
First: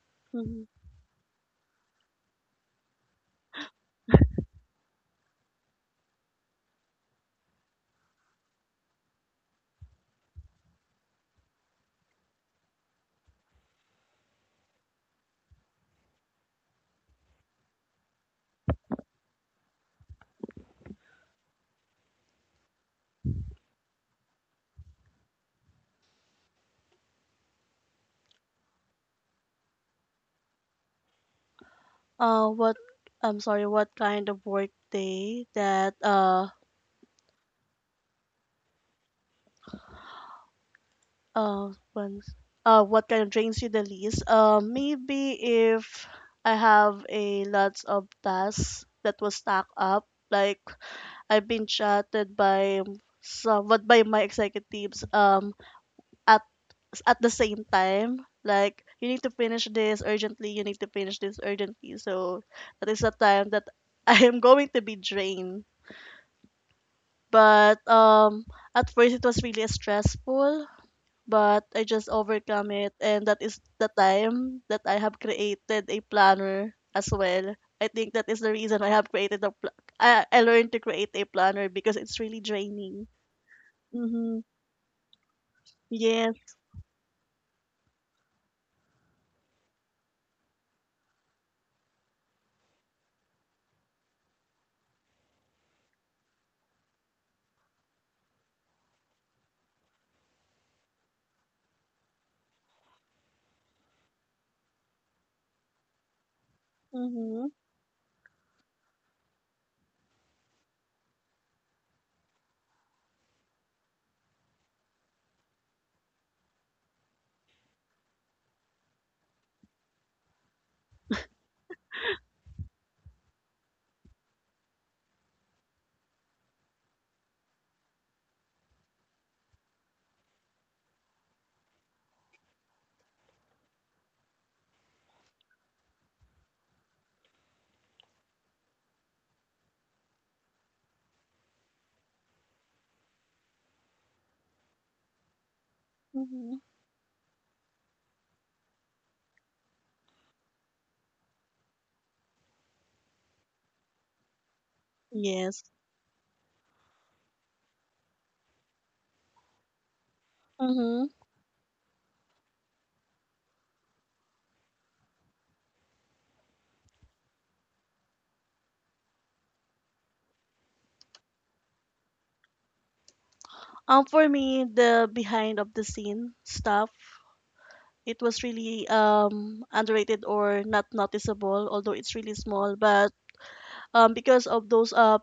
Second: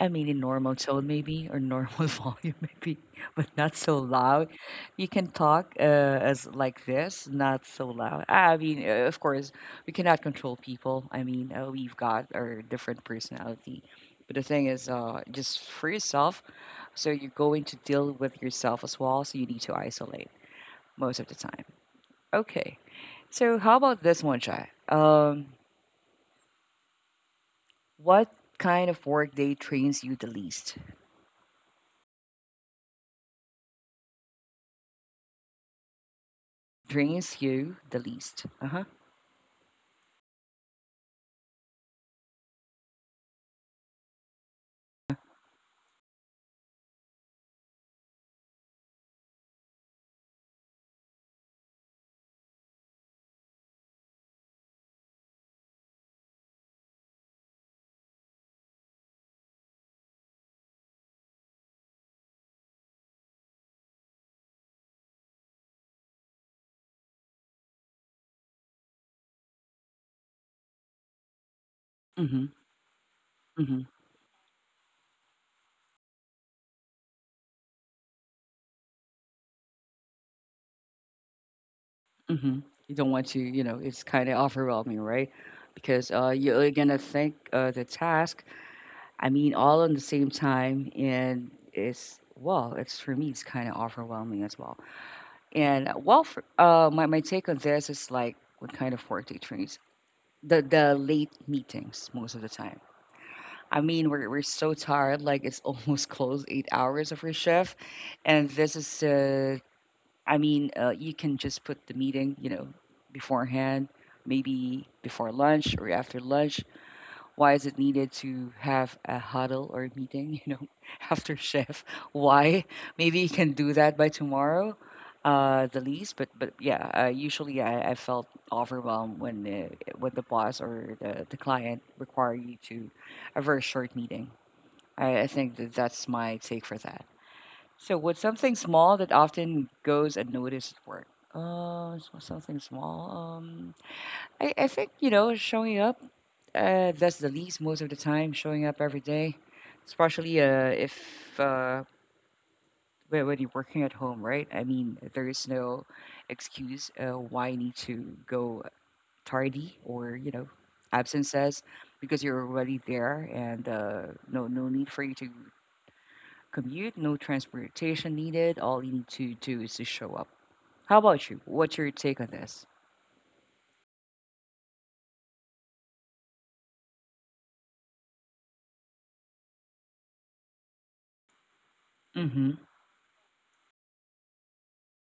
Speaker 1: I mean, in
Speaker 2: Mhm.
Speaker 1: normal tone maybe or normal volume maybe, but not so loud. You can talk uh, as like this, not so loud. I mean, uh, of course, we cannot control people. I mean, uh, we've got our different personality. But the thing is, uh, just for yourself, so you're going to deal with yourself as well, so you need to isolate most of the time. Okay. So how about this one, Chai? Um, what kind of work day trains you the least?
Speaker 2: Uh, what I'm sorry, what kind of work day that uh
Speaker 1: Drains you the least. Uh-huh.
Speaker 2: Uh, once. Uh, what kind of drains you the least? Uh, maybe if I have a lots of tasks that was stacked up, like I've been chatted by somewhat by my executives um at at the same time. Like, you need to finish this urgently. You need to finish this urgently. So that is the time that I am going to be drained. But um, at first it was really stressful, but I just
Speaker 1: Mm-hmm.
Speaker 2: overcome it, and that is
Speaker 1: Mm-hmm.
Speaker 2: the time that I have created a planner as well. I think that is the reason I have created a pl- I, I learned to create a planner because it's really
Speaker 1: Mm-hmm. You
Speaker 2: draining.
Speaker 1: don't want to, you know, it's kind of
Speaker 2: Mm-hmm.
Speaker 1: overwhelming, right? Because uh,
Speaker 2: Yes.
Speaker 1: you're gonna think uh, the task. I mean, all on the same time, and it's well, it's for me, it's kind of overwhelming as well. And uh, well, for, uh, my my take on this is like what kind of work day trains the the late meetings most of the time I mean, we're we're so tired. Like it's almost close eight hours of your
Speaker 2: Mm-hmm.
Speaker 1: shift, and this is. Uh, I mean, uh, you can just put the meeting, you know, beforehand, maybe before lunch or after lunch. Why is it needed to have a huddle or a meeting, you know, after shift? Why? Maybe you can do that by tomorrow, uh, the least. But but yeah, uh, usually I, I felt overwhelmed when uh, when the boss or the the client require you to a very short meeting. I, I think that that's my take for that. So, what's something small that often goes unnoticed at work? Uh, s- something small. Um, I, I think you know showing up.
Speaker 2: Mm-hmm.
Speaker 1: Uh, that's the least most of the time. Showing up every day, especially uh, if uh, when, when you're working at home, right? I mean, there is
Speaker 2: Yes.
Speaker 1: no excuse uh, why you need to go tardy or you know
Speaker 2: Mm-hmm.
Speaker 1: absence says because you're already there and uh, no no need for you to commute, no transportation needed. All you need to do is to show up. How about you? What's your take on this?
Speaker 2: Um, for me, the behind of the scene stuff, it was really um underrated or not noticeable, although it's really
Speaker 1: Mm-hmm.
Speaker 2: small. But um, because of those uh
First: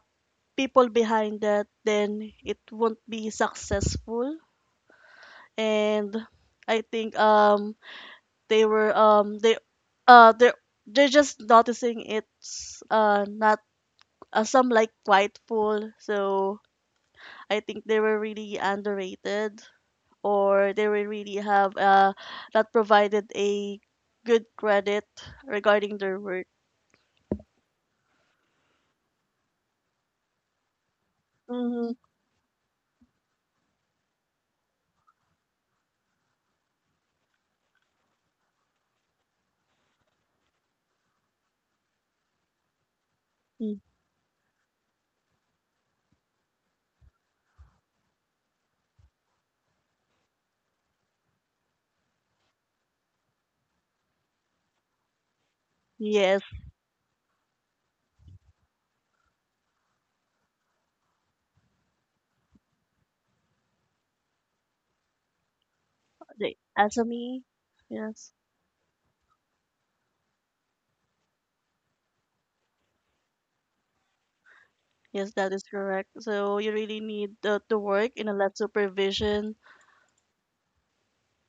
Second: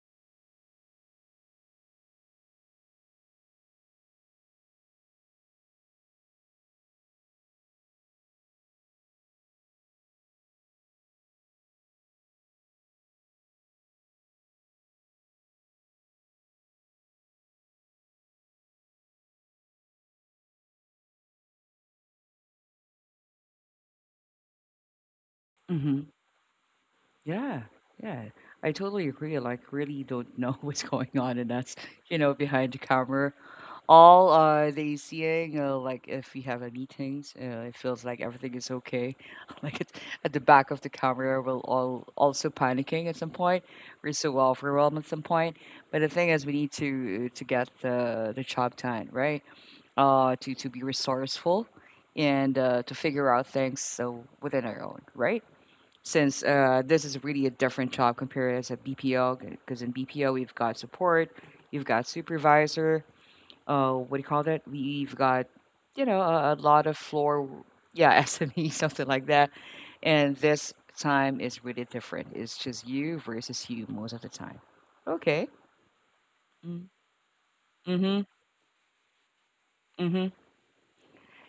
Speaker 2: people behind that, then it won't be successful. And I think um they were um they uh they they're just noticing it's uh not uh, some like prideful. So I think they were really underrated, or they were really have uh not provided a good credit regarding
Speaker 1: Mm-hmm.
Speaker 2: their work.
Speaker 1: Yeah. Yeah. I totally agree. Like, really don't know what's going on, and that's
Speaker 2: Mm-hmm.
Speaker 1: you know behind the camera. All uh, they seeing uh, like if we have a meetings, uh, it feels like everything is okay. Like it's at the back of the camera, we're all also panicking at some point.
Speaker 2: Mm,
Speaker 1: We're so overwhelmed at some point. But the thing is, we need to to get the the job done, right? uh, to to be resourceful and uh, to figure out things so within our own right. Since
Speaker 2: Yes,
Speaker 1: uh, this is really a different job compared as a B P O, because in B P O we've got support, you've got supervisor, uh, what do you call that? We've got you know a, a
Speaker 2: the
Speaker 1: lot of
Speaker 2: Asami.
Speaker 1: floor, yeah,
Speaker 2: Yes.
Speaker 1: S M E something like that. And this time is really different. It's just you versus you most of the time.
Speaker 2: Yes,
Speaker 1: Okay.
Speaker 2: that is correct. So you really
Speaker 1: Mm-hmm.
Speaker 2: need uh, to work
Speaker 1: Mm-hmm.
Speaker 2: in a lot supervision.
Speaker 1: Mm-hmm.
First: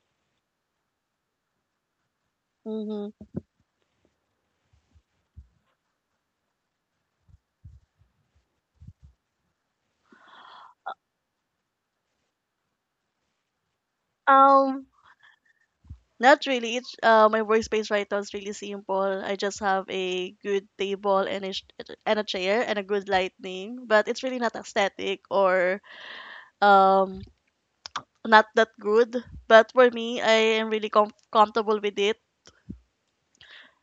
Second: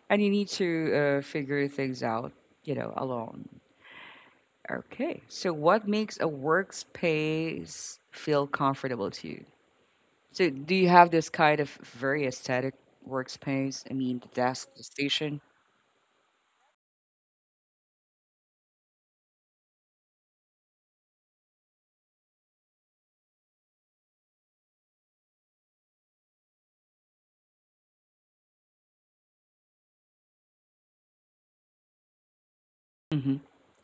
Speaker 1: And you need to uh, figure things out, you know,
Speaker 2: Mm-hmm.
Speaker 1: alone. Okay. So, what makes a workspace feel comfortable to you? So, do you have this kind of very aesthetic workspace? I mean, the desk, the
Speaker 2: Um,
Speaker 1: station.
Speaker 2: Not really. It's uh, my workspace right now is really simple. I just have a good table and a sh- and a chair and a good lighting, but it's really not aesthetic or um not that good. But for me, I am really com- comfortable with it
Speaker 1: Mm-hmm.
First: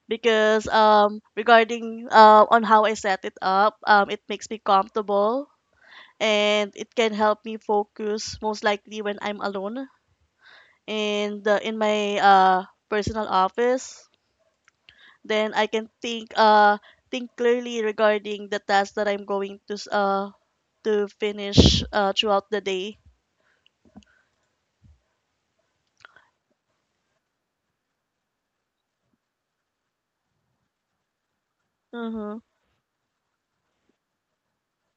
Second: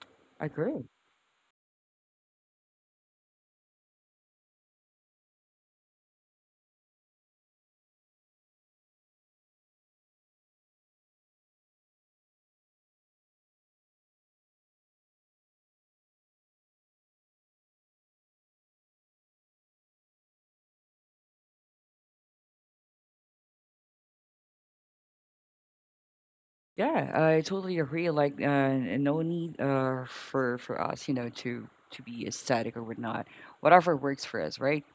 Speaker 2: because
Speaker 1: Agree.
Speaker 2: um regarding uh on how I set it up, um it makes me comfortable, and it can help me focus most likely when I'm alone and uh, in my uh, personal office. Then I can think uh, think clearly regarding the task that I'm going to s- uh, to finish uh, throughout the day.
Speaker 1: Yeah, I totally agree. Like, uh, n- no need uh, for for us, you know, to to be
Speaker 2: Mm-hmm.
Speaker 1: aesthetic or whatnot. Whatever works for us, right?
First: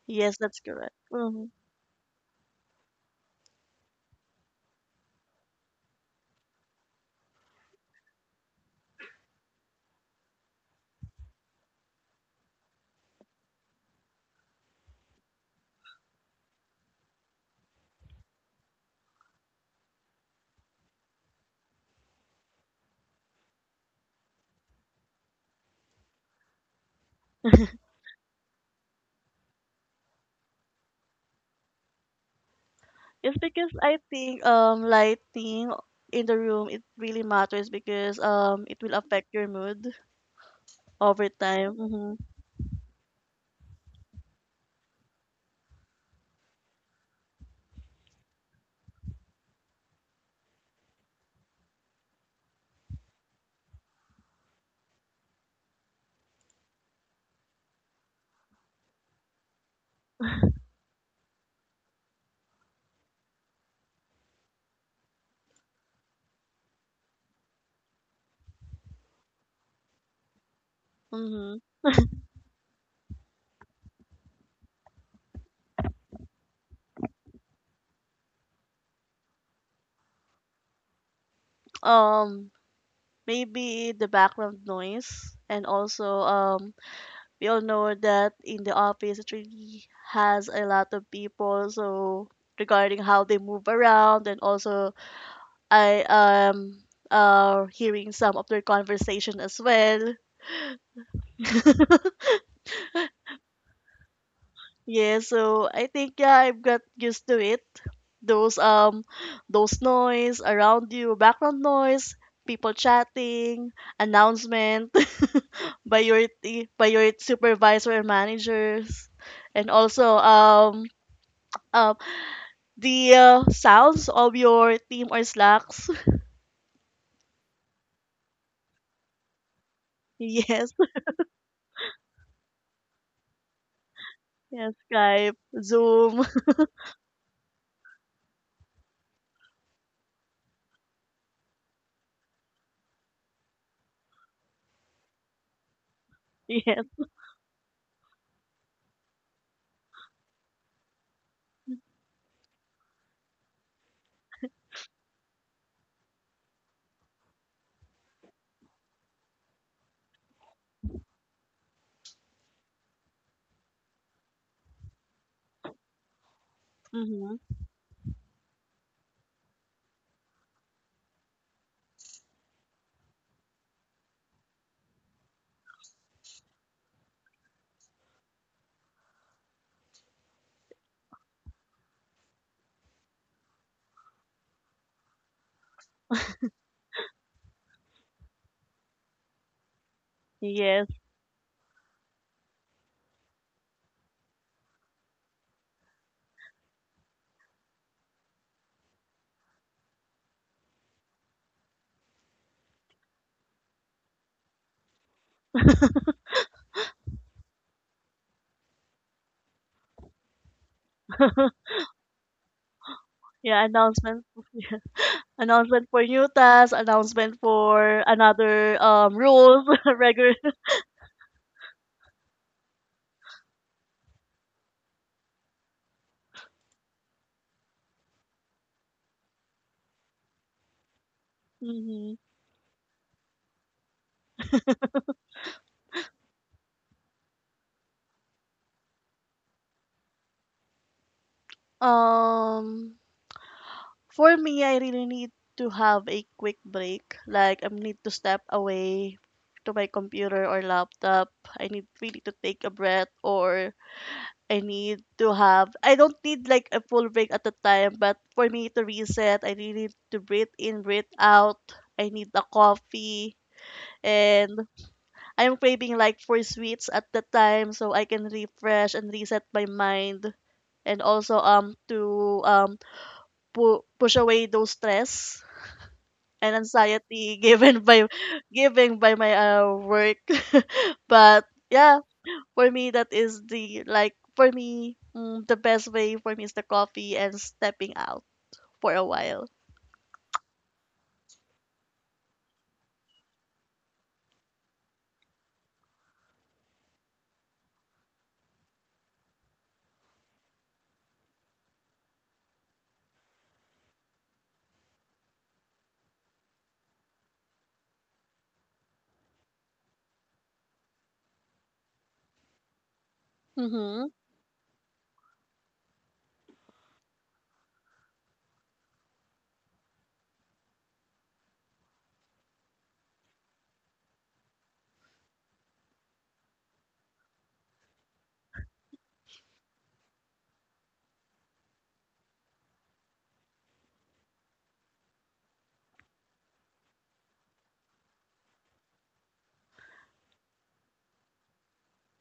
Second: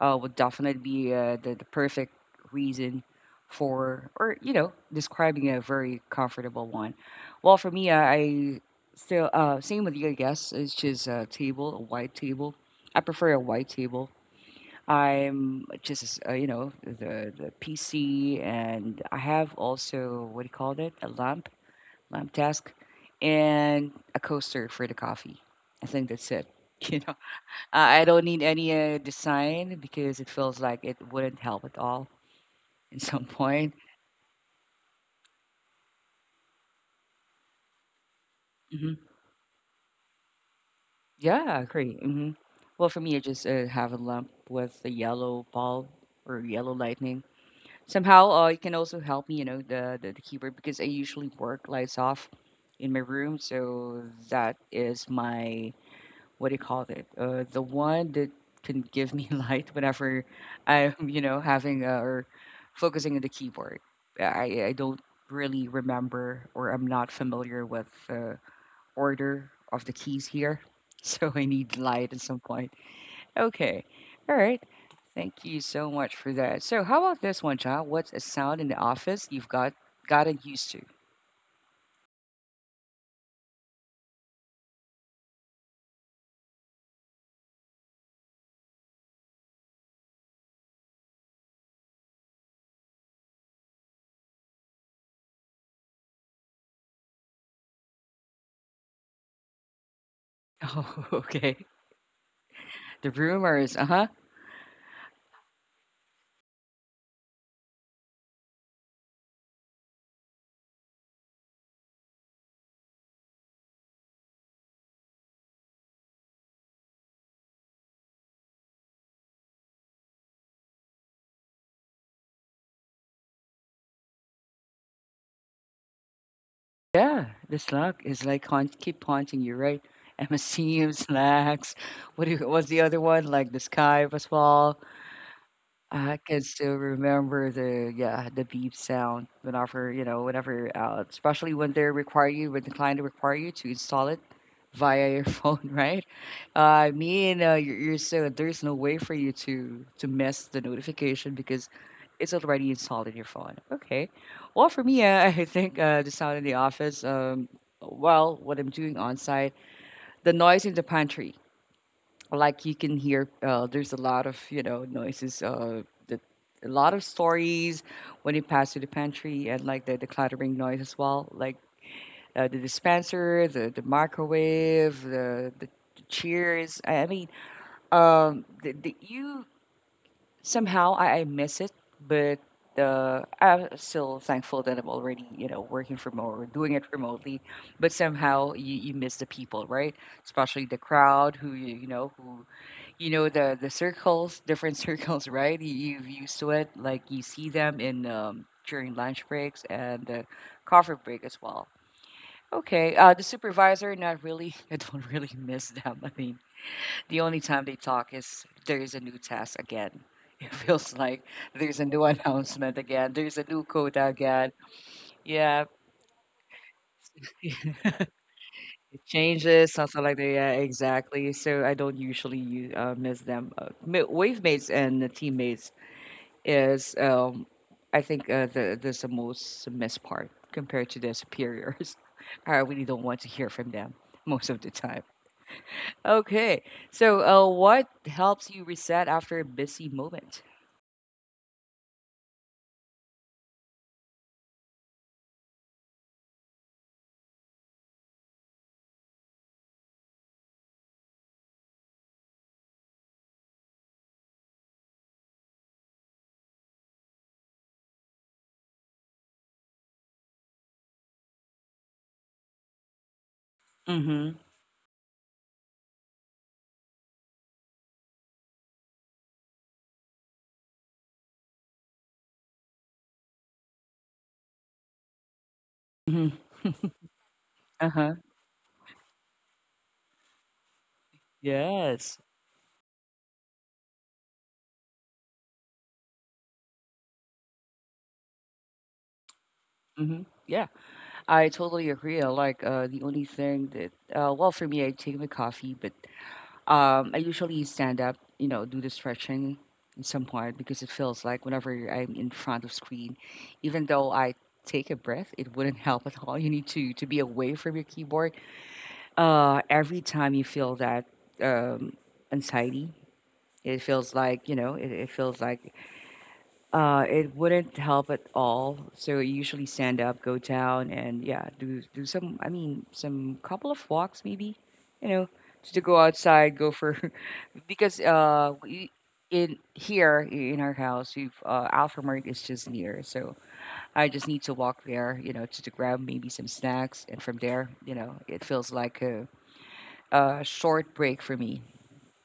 Speaker 1: uh, would
Speaker 2: Yes, that's
Speaker 1: definitely
Speaker 2: correct.
Speaker 1: be uh,
Speaker 2: Mm-hmm.
Speaker 1: the, the perfect reason for, or, you know, describing a very comfortable one. Well, for me, I I still, uh, same with you, I guess. It's just a table, a white table. I prefer a white table. I'm just, uh, you know, the, the P C, and I have also, what do you call it? A lamp, lamp desk, and a coaster for the coffee. I think that's it. I I don't need any uh, design because it feels like it wouldn't help at all in some
Speaker 2: It's because
Speaker 1: point.
Speaker 2: I think um lighting in the room, it really matters because um it will
Speaker 1: Hmm.
Speaker 2: affect your mood over
Speaker 1: Yeah, I
Speaker 2: time.
Speaker 1: agree.
Speaker 2: Mm-hmm.
Speaker 1: Hmm. Well, for me, I just uh, have a lamp with a yellow bulb or yellow lightning. Somehow, uh, it can also help me, you know, the, the, the keyboard because I usually work lights off in my room. So that is my what do you call it? Uh, the one that can give me light whenever I'm, you know, having uh, or focusing on the keyboard. I, I don't really remember or I'm not familiar with the order of the keys here. So I
Speaker 2: Mm-hmm.
Speaker 1: need light at some point. Okay. All right. Thank you so much for that. So how about this one, John? What's a sound in the office you've got gotten used to?
Speaker 2: Um Maybe the background noise, and also um we all know that in the office it really has a lot of people, so regarding how they move around, and also I am uh hearing some of their conversation as well.
Speaker 1: Oh, okay. The rumors, uh-huh.
Speaker 2: Yeah, so I think, yeah, I've got used to it. Those um those noise around you, background noise, people chatting, announcement by your t- by your supervisor and managers, and also um um the uh, sounds of your team or Slacks.
Speaker 1: Yeah, the slug is like haunt keep haunting you, right?
Speaker 2: Yes.
Speaker 1: M S C M, slacks. What do you, what's the other one? Like the sky as
Speaker 2: Yes,
Speaker 1: well.
Speaker 2: Skype,
Speaker 1: I
Speaker 2: Zoom.
Speaker 1: can still remember the yeah, the beep sound whenever, you know, whenever, uh, especially when they require you, when the client require you to install it via your phone, right? Uh,
Speaker 2: Yes.
Speaker 1: I mean, uh, you're, you're so there's no way for you to to miss the notification because it's already installed in your phone. Okay. Well, for me, uh, I think uh, the sound in the office. Um, well, what I'm doing on site, the noise in the pantry like you can hear uh, there's a lot of you know noises uh the, a lot of
Speaker 2: Mm-hmm.
Speaker 1: stories when you pass through the pantry and like the, the clattering noise as well like uh, the dispenser the, the microwave the, the cheers I I mean um the, the, you somehow I, I miss it but uh, I'm still thankful that I'm already you know working from home or doing it remotely but somehow you, you miss the people right especially the
Speaker 2: Yes.
Speaker 1: crowd who you, you know who you know the the circles, different circles, right? You, you've used to it. Like you see them in um, during lunch breaks and the coffee break as well. Okay, uh, the supervisor, not really. I don't really miss them. I mean, the only time they talk is there is a new task again. It feels like there's a new announcement again. There's a new
Speaker 2: Yeah.
Speaker 1: quota
Speaker 2: Announcement,
Speaker 1: again. Yeah,
Speaker 2: announcement for new tasks, announcement
Speaker 1: it
Speaker 2: for another um rules,
Speaker 1: changes something like that.
Speaker 2: regular.
Speaker 1: Yeah, exactly. So I don't usually use, uh, miss them. Uh, ma- wave mates and the teammates is um I think uh, the there's the most missed part compared to their superiors.
Speaker 2: Hmm.
Speaker 1: I really don't want to hear from them most of the time. Okay, so uh, what helps you reset after a busy moment?
Speaker 2: Um. For me, I really need to have a quick break. Like, I need to step away to my computer or laptop. I need really to take a breath, or I need to have. I don't need like a full break at a time, but for me to reset, I really need to breathe in, breathe out. I need a coffee,
Speaker 1: Mm-hmm.
Speaker 2: and I'm craving like for sweets at the time, so I can refresh and reset my mind, and also um to um pu- push away those stress
Speaker 1: Mm-hmm.
Speaker 2: and anxiety given
Speaker 1: Uh
Speaker 2: by
Speaker 1: huh.
Speaker 2: given by my uh, work. But yeah,
Speaker 1: Yes.
Speaker 2: for me that is the, like, for me, mm, the best way for me is the coffee and stepping out for a while.
Speaker 1: Mm-hmm. Yeah, I totally agree. I like uh, the only thing that uh, well for me, I take my coffee, but um, I usually stand up, you know, do the stretching in some part because it feels like whenever I'm in front of screen, even though I take a breath, it wouldn't help at all. You need to to be away from your keyboard. Uh, every time you feel that um, anxiety, it
Speaker 2: Mm-hmm.
Speaker 1: feels like you know, it, it feels like uh, it wouldn't help at all. So I usually stand up, go down, and yeah, do do some. I mean, some couple of walks maybe. You know, just to go outside, go for because uh we, in here i- in our house we've uh Alfamart is just near so I just need to walk there you know to, to grab maybe some snacks and from there you know it feels like a, a short break for me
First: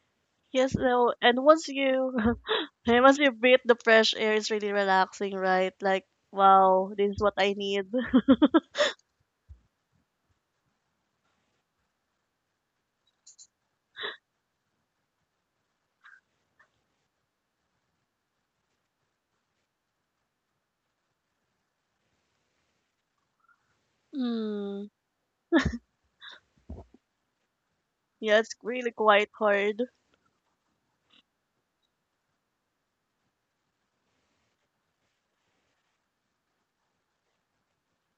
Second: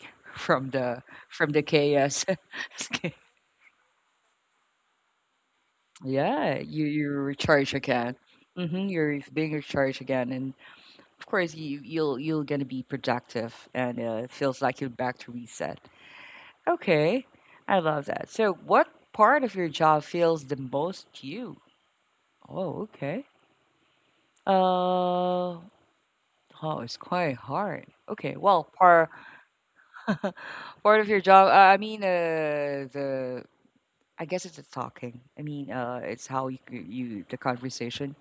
Speaker 1: from
Speaker 2: Yes.
Speaker 1: the
Speaker 2: no and
Speaker 1: from the
Speaker 2: once you
Speaker 1: chaos.
Speaker 2: and
Speaker 1: Okay.
Speaker 2: once you breathe the fresh air, it's really relaxing, right? Like,
Speaker 1: Yeah, you
Speaker 2: wow,
Speaker 1: you
Speaker 2: this is what I
Speaker 1: recharge
Speaker 2: need.
Speaker 1: again. Mm-hmm, you're being recharged again and of course you you'll you're gonna be productive and uh, it feels like you're back to reset. Okay, I love that. So, what part of your job feels the most to you? Oh, okay.
Speaker 2: Mm.
Speaker 1: Uh, oh, it's quite hard. Okay,
Speaker 2: Yeah, it's
Speaker 1: well,
Speaker 2: really
Speaker 1: part
Speaker 2: quite hard.
Speaker 1: part of your job. Uh, I mean, uh, the I guess it's the talking. I mean, uh, it's how you c- you the conversation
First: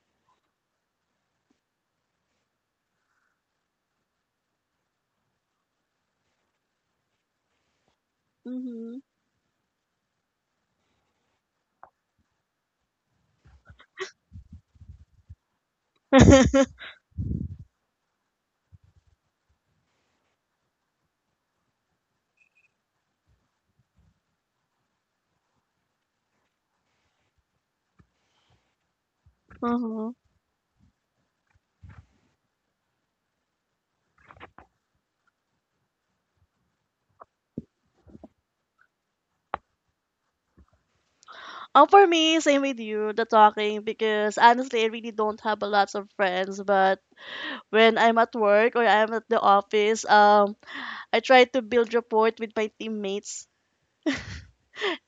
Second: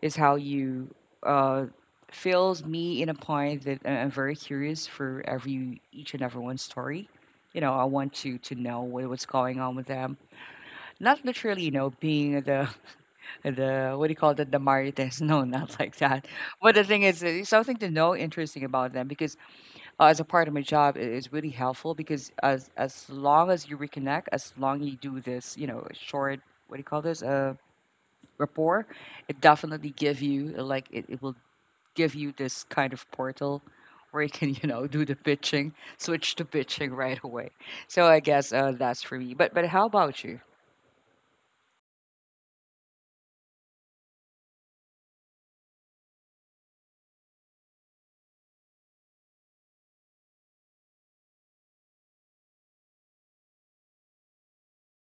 Speaker 1: is how you uh fills me in a point that I- I'm very curious for every each and everyone's story. You know, I want to to know
Speaker 2: Mm-hmm.
Speaker 1: what, what's going on with them not literally, you know, being the the what do you call that the marites no not like that but the thing is it's something to know interesting about them because uh, as a part of my job it is really helpful because as as long as you reconnect as long you do this you know short what do you call this uh rapport it definitely give you like it, it will give you this kind of portal where you can you know do the pitching switch to pitching right away so I guess uh, that's for me but but how about you.
Speaker 2: Um, for me, same with you, the talking, because honestly, I really don't have a lot of friends. But when I'm at work or I'm at the office, um, I try to build rapport with my teammates.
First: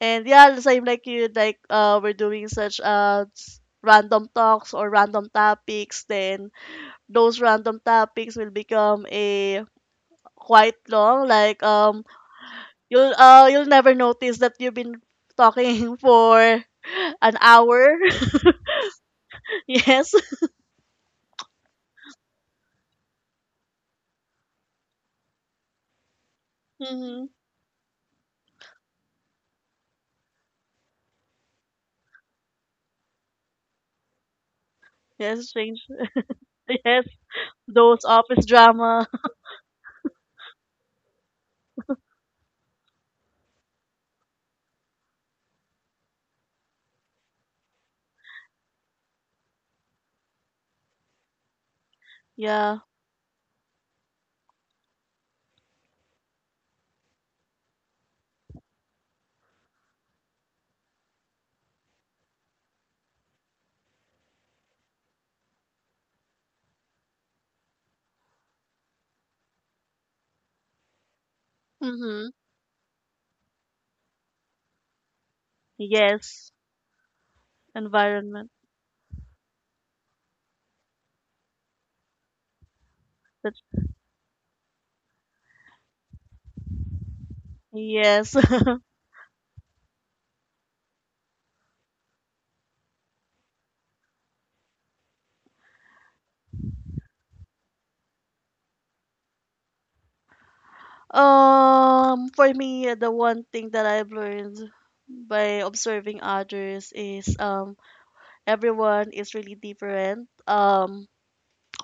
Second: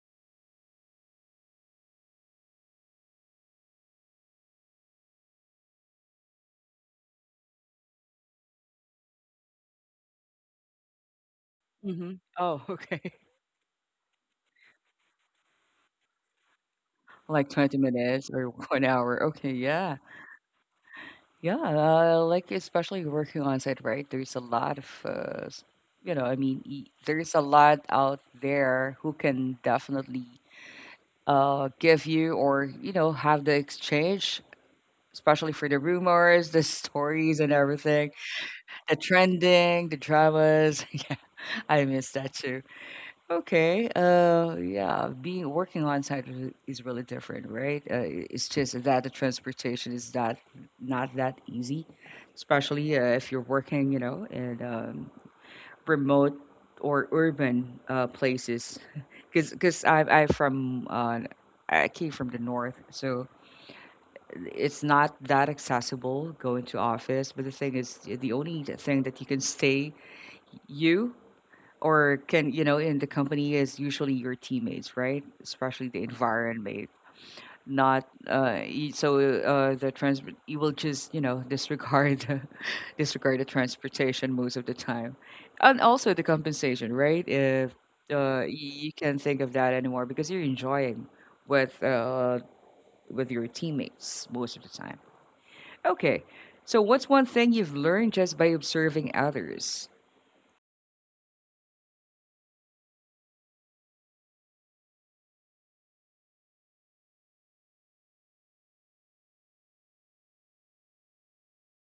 Speaker 2: And yeah, same like you, like uh, we're doing such uh s- random talks or random topics. Then those random topics will become a quite long. Like, um,
Speaker 1: Hmm. Oh, okay.
Speaker 2: you'll uh you'll never notice that you've been talking for an
Speaker 1: Like twenty
Speaker 2: hour.
Speaker 1: minutes or one hour. Okay, yeah.
Speaker 2: Yes.
Speaker 1: Yeah, uh, like especially working on site, right? There's a lot of, uh, s- you know, I mean, y-
Speaker 2: Mhm.
Speaker 1: there's a lot out there who can definitely uh, give you or, you know, have the exchange,
Speaker 2: Yes,
Speaker 1: especially for the
Speaker 2: strange.
Speaker 1: rumors, the
Speaker 2: Yes,
Speaker 1: stories and
Speaker 2: those
Speaker 1: everything,
Speaker 2: office
Speaker 1: the
Speaker 2: drama.
Speaker 1: trending, the dramas. Yeah, I miss that too. Okay. Uh, yeah, being working on site is is really different, right? Uh, i- it's just that the transportation is that not that easy,
Speaker 2: Yeah.
Speaker 1: especially uh, if you're working, you know, in um, remote or urban uh, places. Because because I I from uh, I came from the north, so it's not that accessible going to office. But the thing is, the only thing that you can stay you or
Speaker 2: Mm-hmm.
Speaker 1: can you know in the company is usually your teammates right especially the
Speaker 2: Yes,
Speaker 1: environment not
Speaker 2: environment.
Speaker 1: uh y- so uh the trans you will just you know disregard the- disregard the
Speaker 2: That's
Speaker 1: transportation most of the time and also the compensation right if
Speaker 2: yes.
Speaker 1: uh y- you can't think of that anymore because you're enjoying with uh with your teammates most of the time. Okay, so what's one thing you've learned just by observing others?
Speaker 2: Um, for me, the one thing that I've learned by observing others is, um everyone is really different. Um,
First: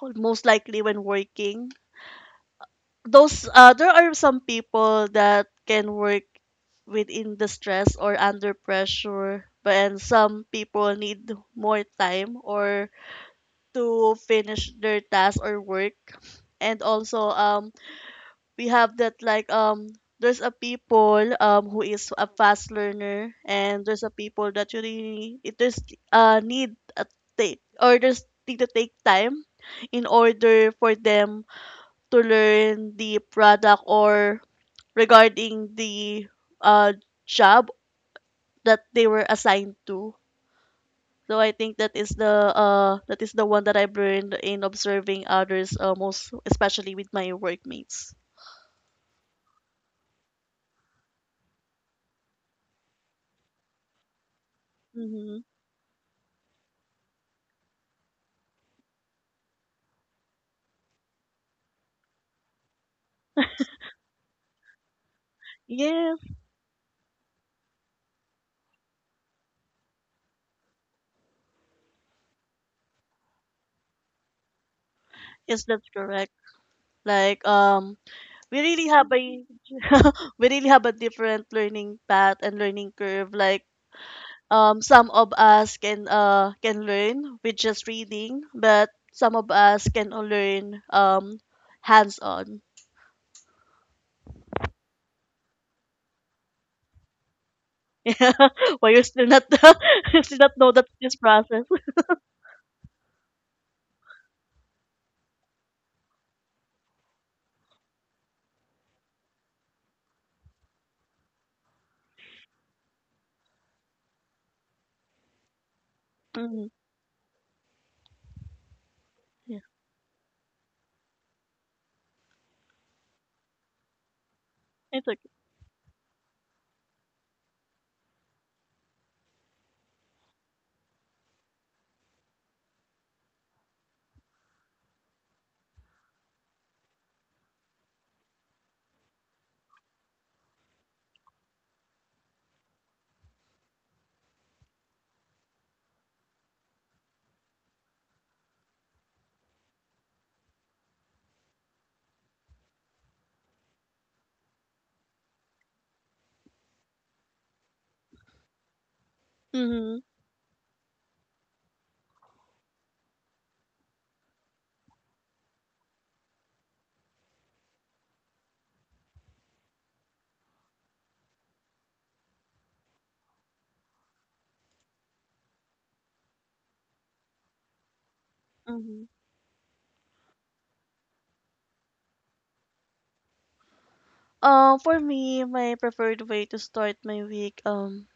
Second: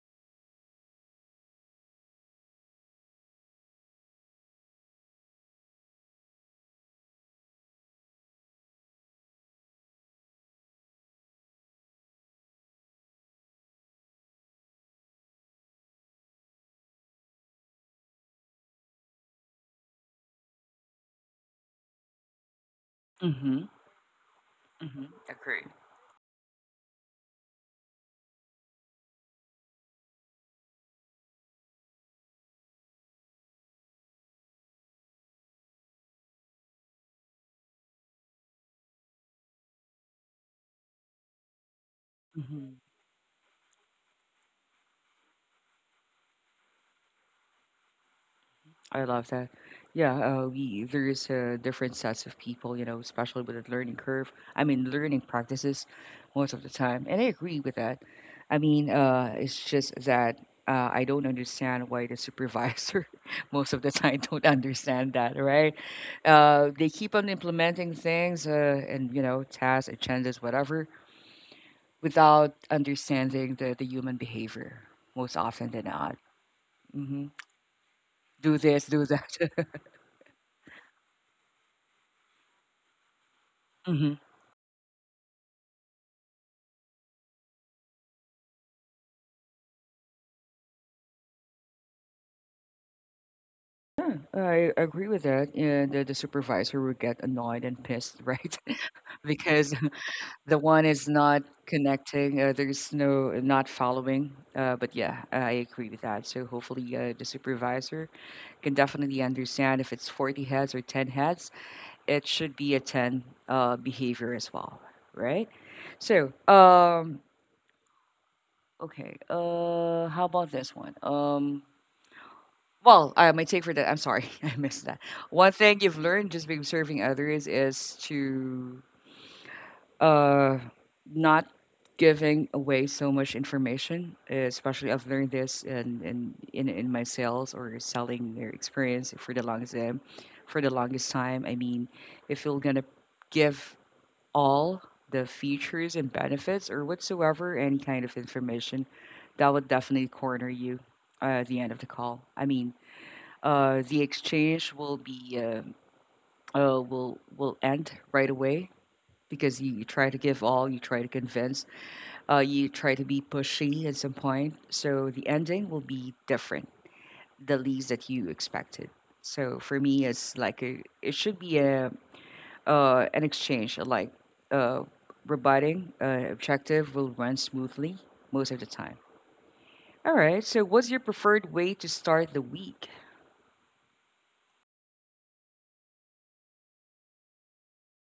Speaker 2: Most likely when working, those uh there are some people that can work within the stress or under pressure, but and some people need more time or to finish their task or work. And also um we have that, like, um there's a people um who is a fast learner,
Speaker 1: Mm-hmm.
Speaker 2: and there's a people that you
Speaker 1: Mm-hmm.
Speaker 2: really it
Speaker 1: Agree.
Speaker 2: there's uh need a take, or there's need to take time in order for them to learn the product, or regarding the uh job that they were assigned to. So I think that is the uh that is the one that I've learned in observing others, uh, most especially with my workmates.
Speaker 1: I love that. Yeah, uh, we there's uh, different sets of people, you know, especially with the learning curve. I mean, learning
Speaker 2: Mm-hmm.
Speaker 1: practices most of the time, and I agree with that. I mean, uh, it's just that uh, I don't understand why the supervisor most of the time don't understand that, right?
Speaker 2: Yeah,
Speaker 1: Uh, they keep on implementing things uh, and you know tasks, agendas, whatever, without understanding the the human behavior most
Speaker 2: yes,
Speaker 1: often than
Speaker 2: that's
Speaker 1: not.
Speaker 2: correct.
Speaker 1: hmm
Speaker 2: Like, um,
Speaker 1: Do
Speaker 2: we
Speaker 1: this,
Speaker 2: really
Speaker 1: do
Speaker 2: have
Speaker 1: that.
Speaker 2: a we really have a different learning path and learning curve. Like, um, some of us can uh can learn with just reading, but some of us can learn um hands on.
Speaker 1: Yeah, I agree with that. Yeah, the, the supervisor would get annoyed and pissed,
Speaker 2: Yeah,
Speaker 1: right?
Speaker 2: well, you still not
Speaker 1: because
Speaker 2: you still not
Speaker 1: the
Speaker 2: know
Speaker 1: one
Speaker 2: that
Speaker 1: is
Speaker 2: this
Speaker 1: not
Speaker 2: process.
Speaker 1: connecting, uh, there's no not following. Uh, but yeah, I agree with that. So hopefully, uh, the supervisor can definitely understand if it's forty heads or ten heads, it should be a ten uh, behavior as well, right? So,
Speaker 2: Mhm.
Speaker 1: um, okay,
Speaker 2: Yeah,
Speaker 1: uh, how about this one? Um, Well, uh, my take for that, I'm sorry, I missed that.
Speaker 2: it's okay.
Speaker 1: One thing you've learned just being serving others is to uh, not giving away so much information. uh, Especially, I've learned this in, in, in, in my sales or selling their experience for the longest time. For the longest time, I mean, if you're gonna give all the features and benefits or whatsoever any kind of information, that would definitely corner you uh, at the end of the call. I mean uh, the exchange will be uh, uh, will will end right away because you, you
Speaker 2: Mhm.
Speaker 1: try to give all, you try to convince, uh, you try to be pushy at some point. So the ending will be different, the least that you expected. So for me, it's like a, it should be a uh, an exchange, like uh, rebutting uh, objective will run smoothly most of the time.
Speaker 2: Mhm.
Speaker 1: All right. So what's your preferred way to start the week?
Speaker 2: Uh, for me, my preferred way to start my week, um,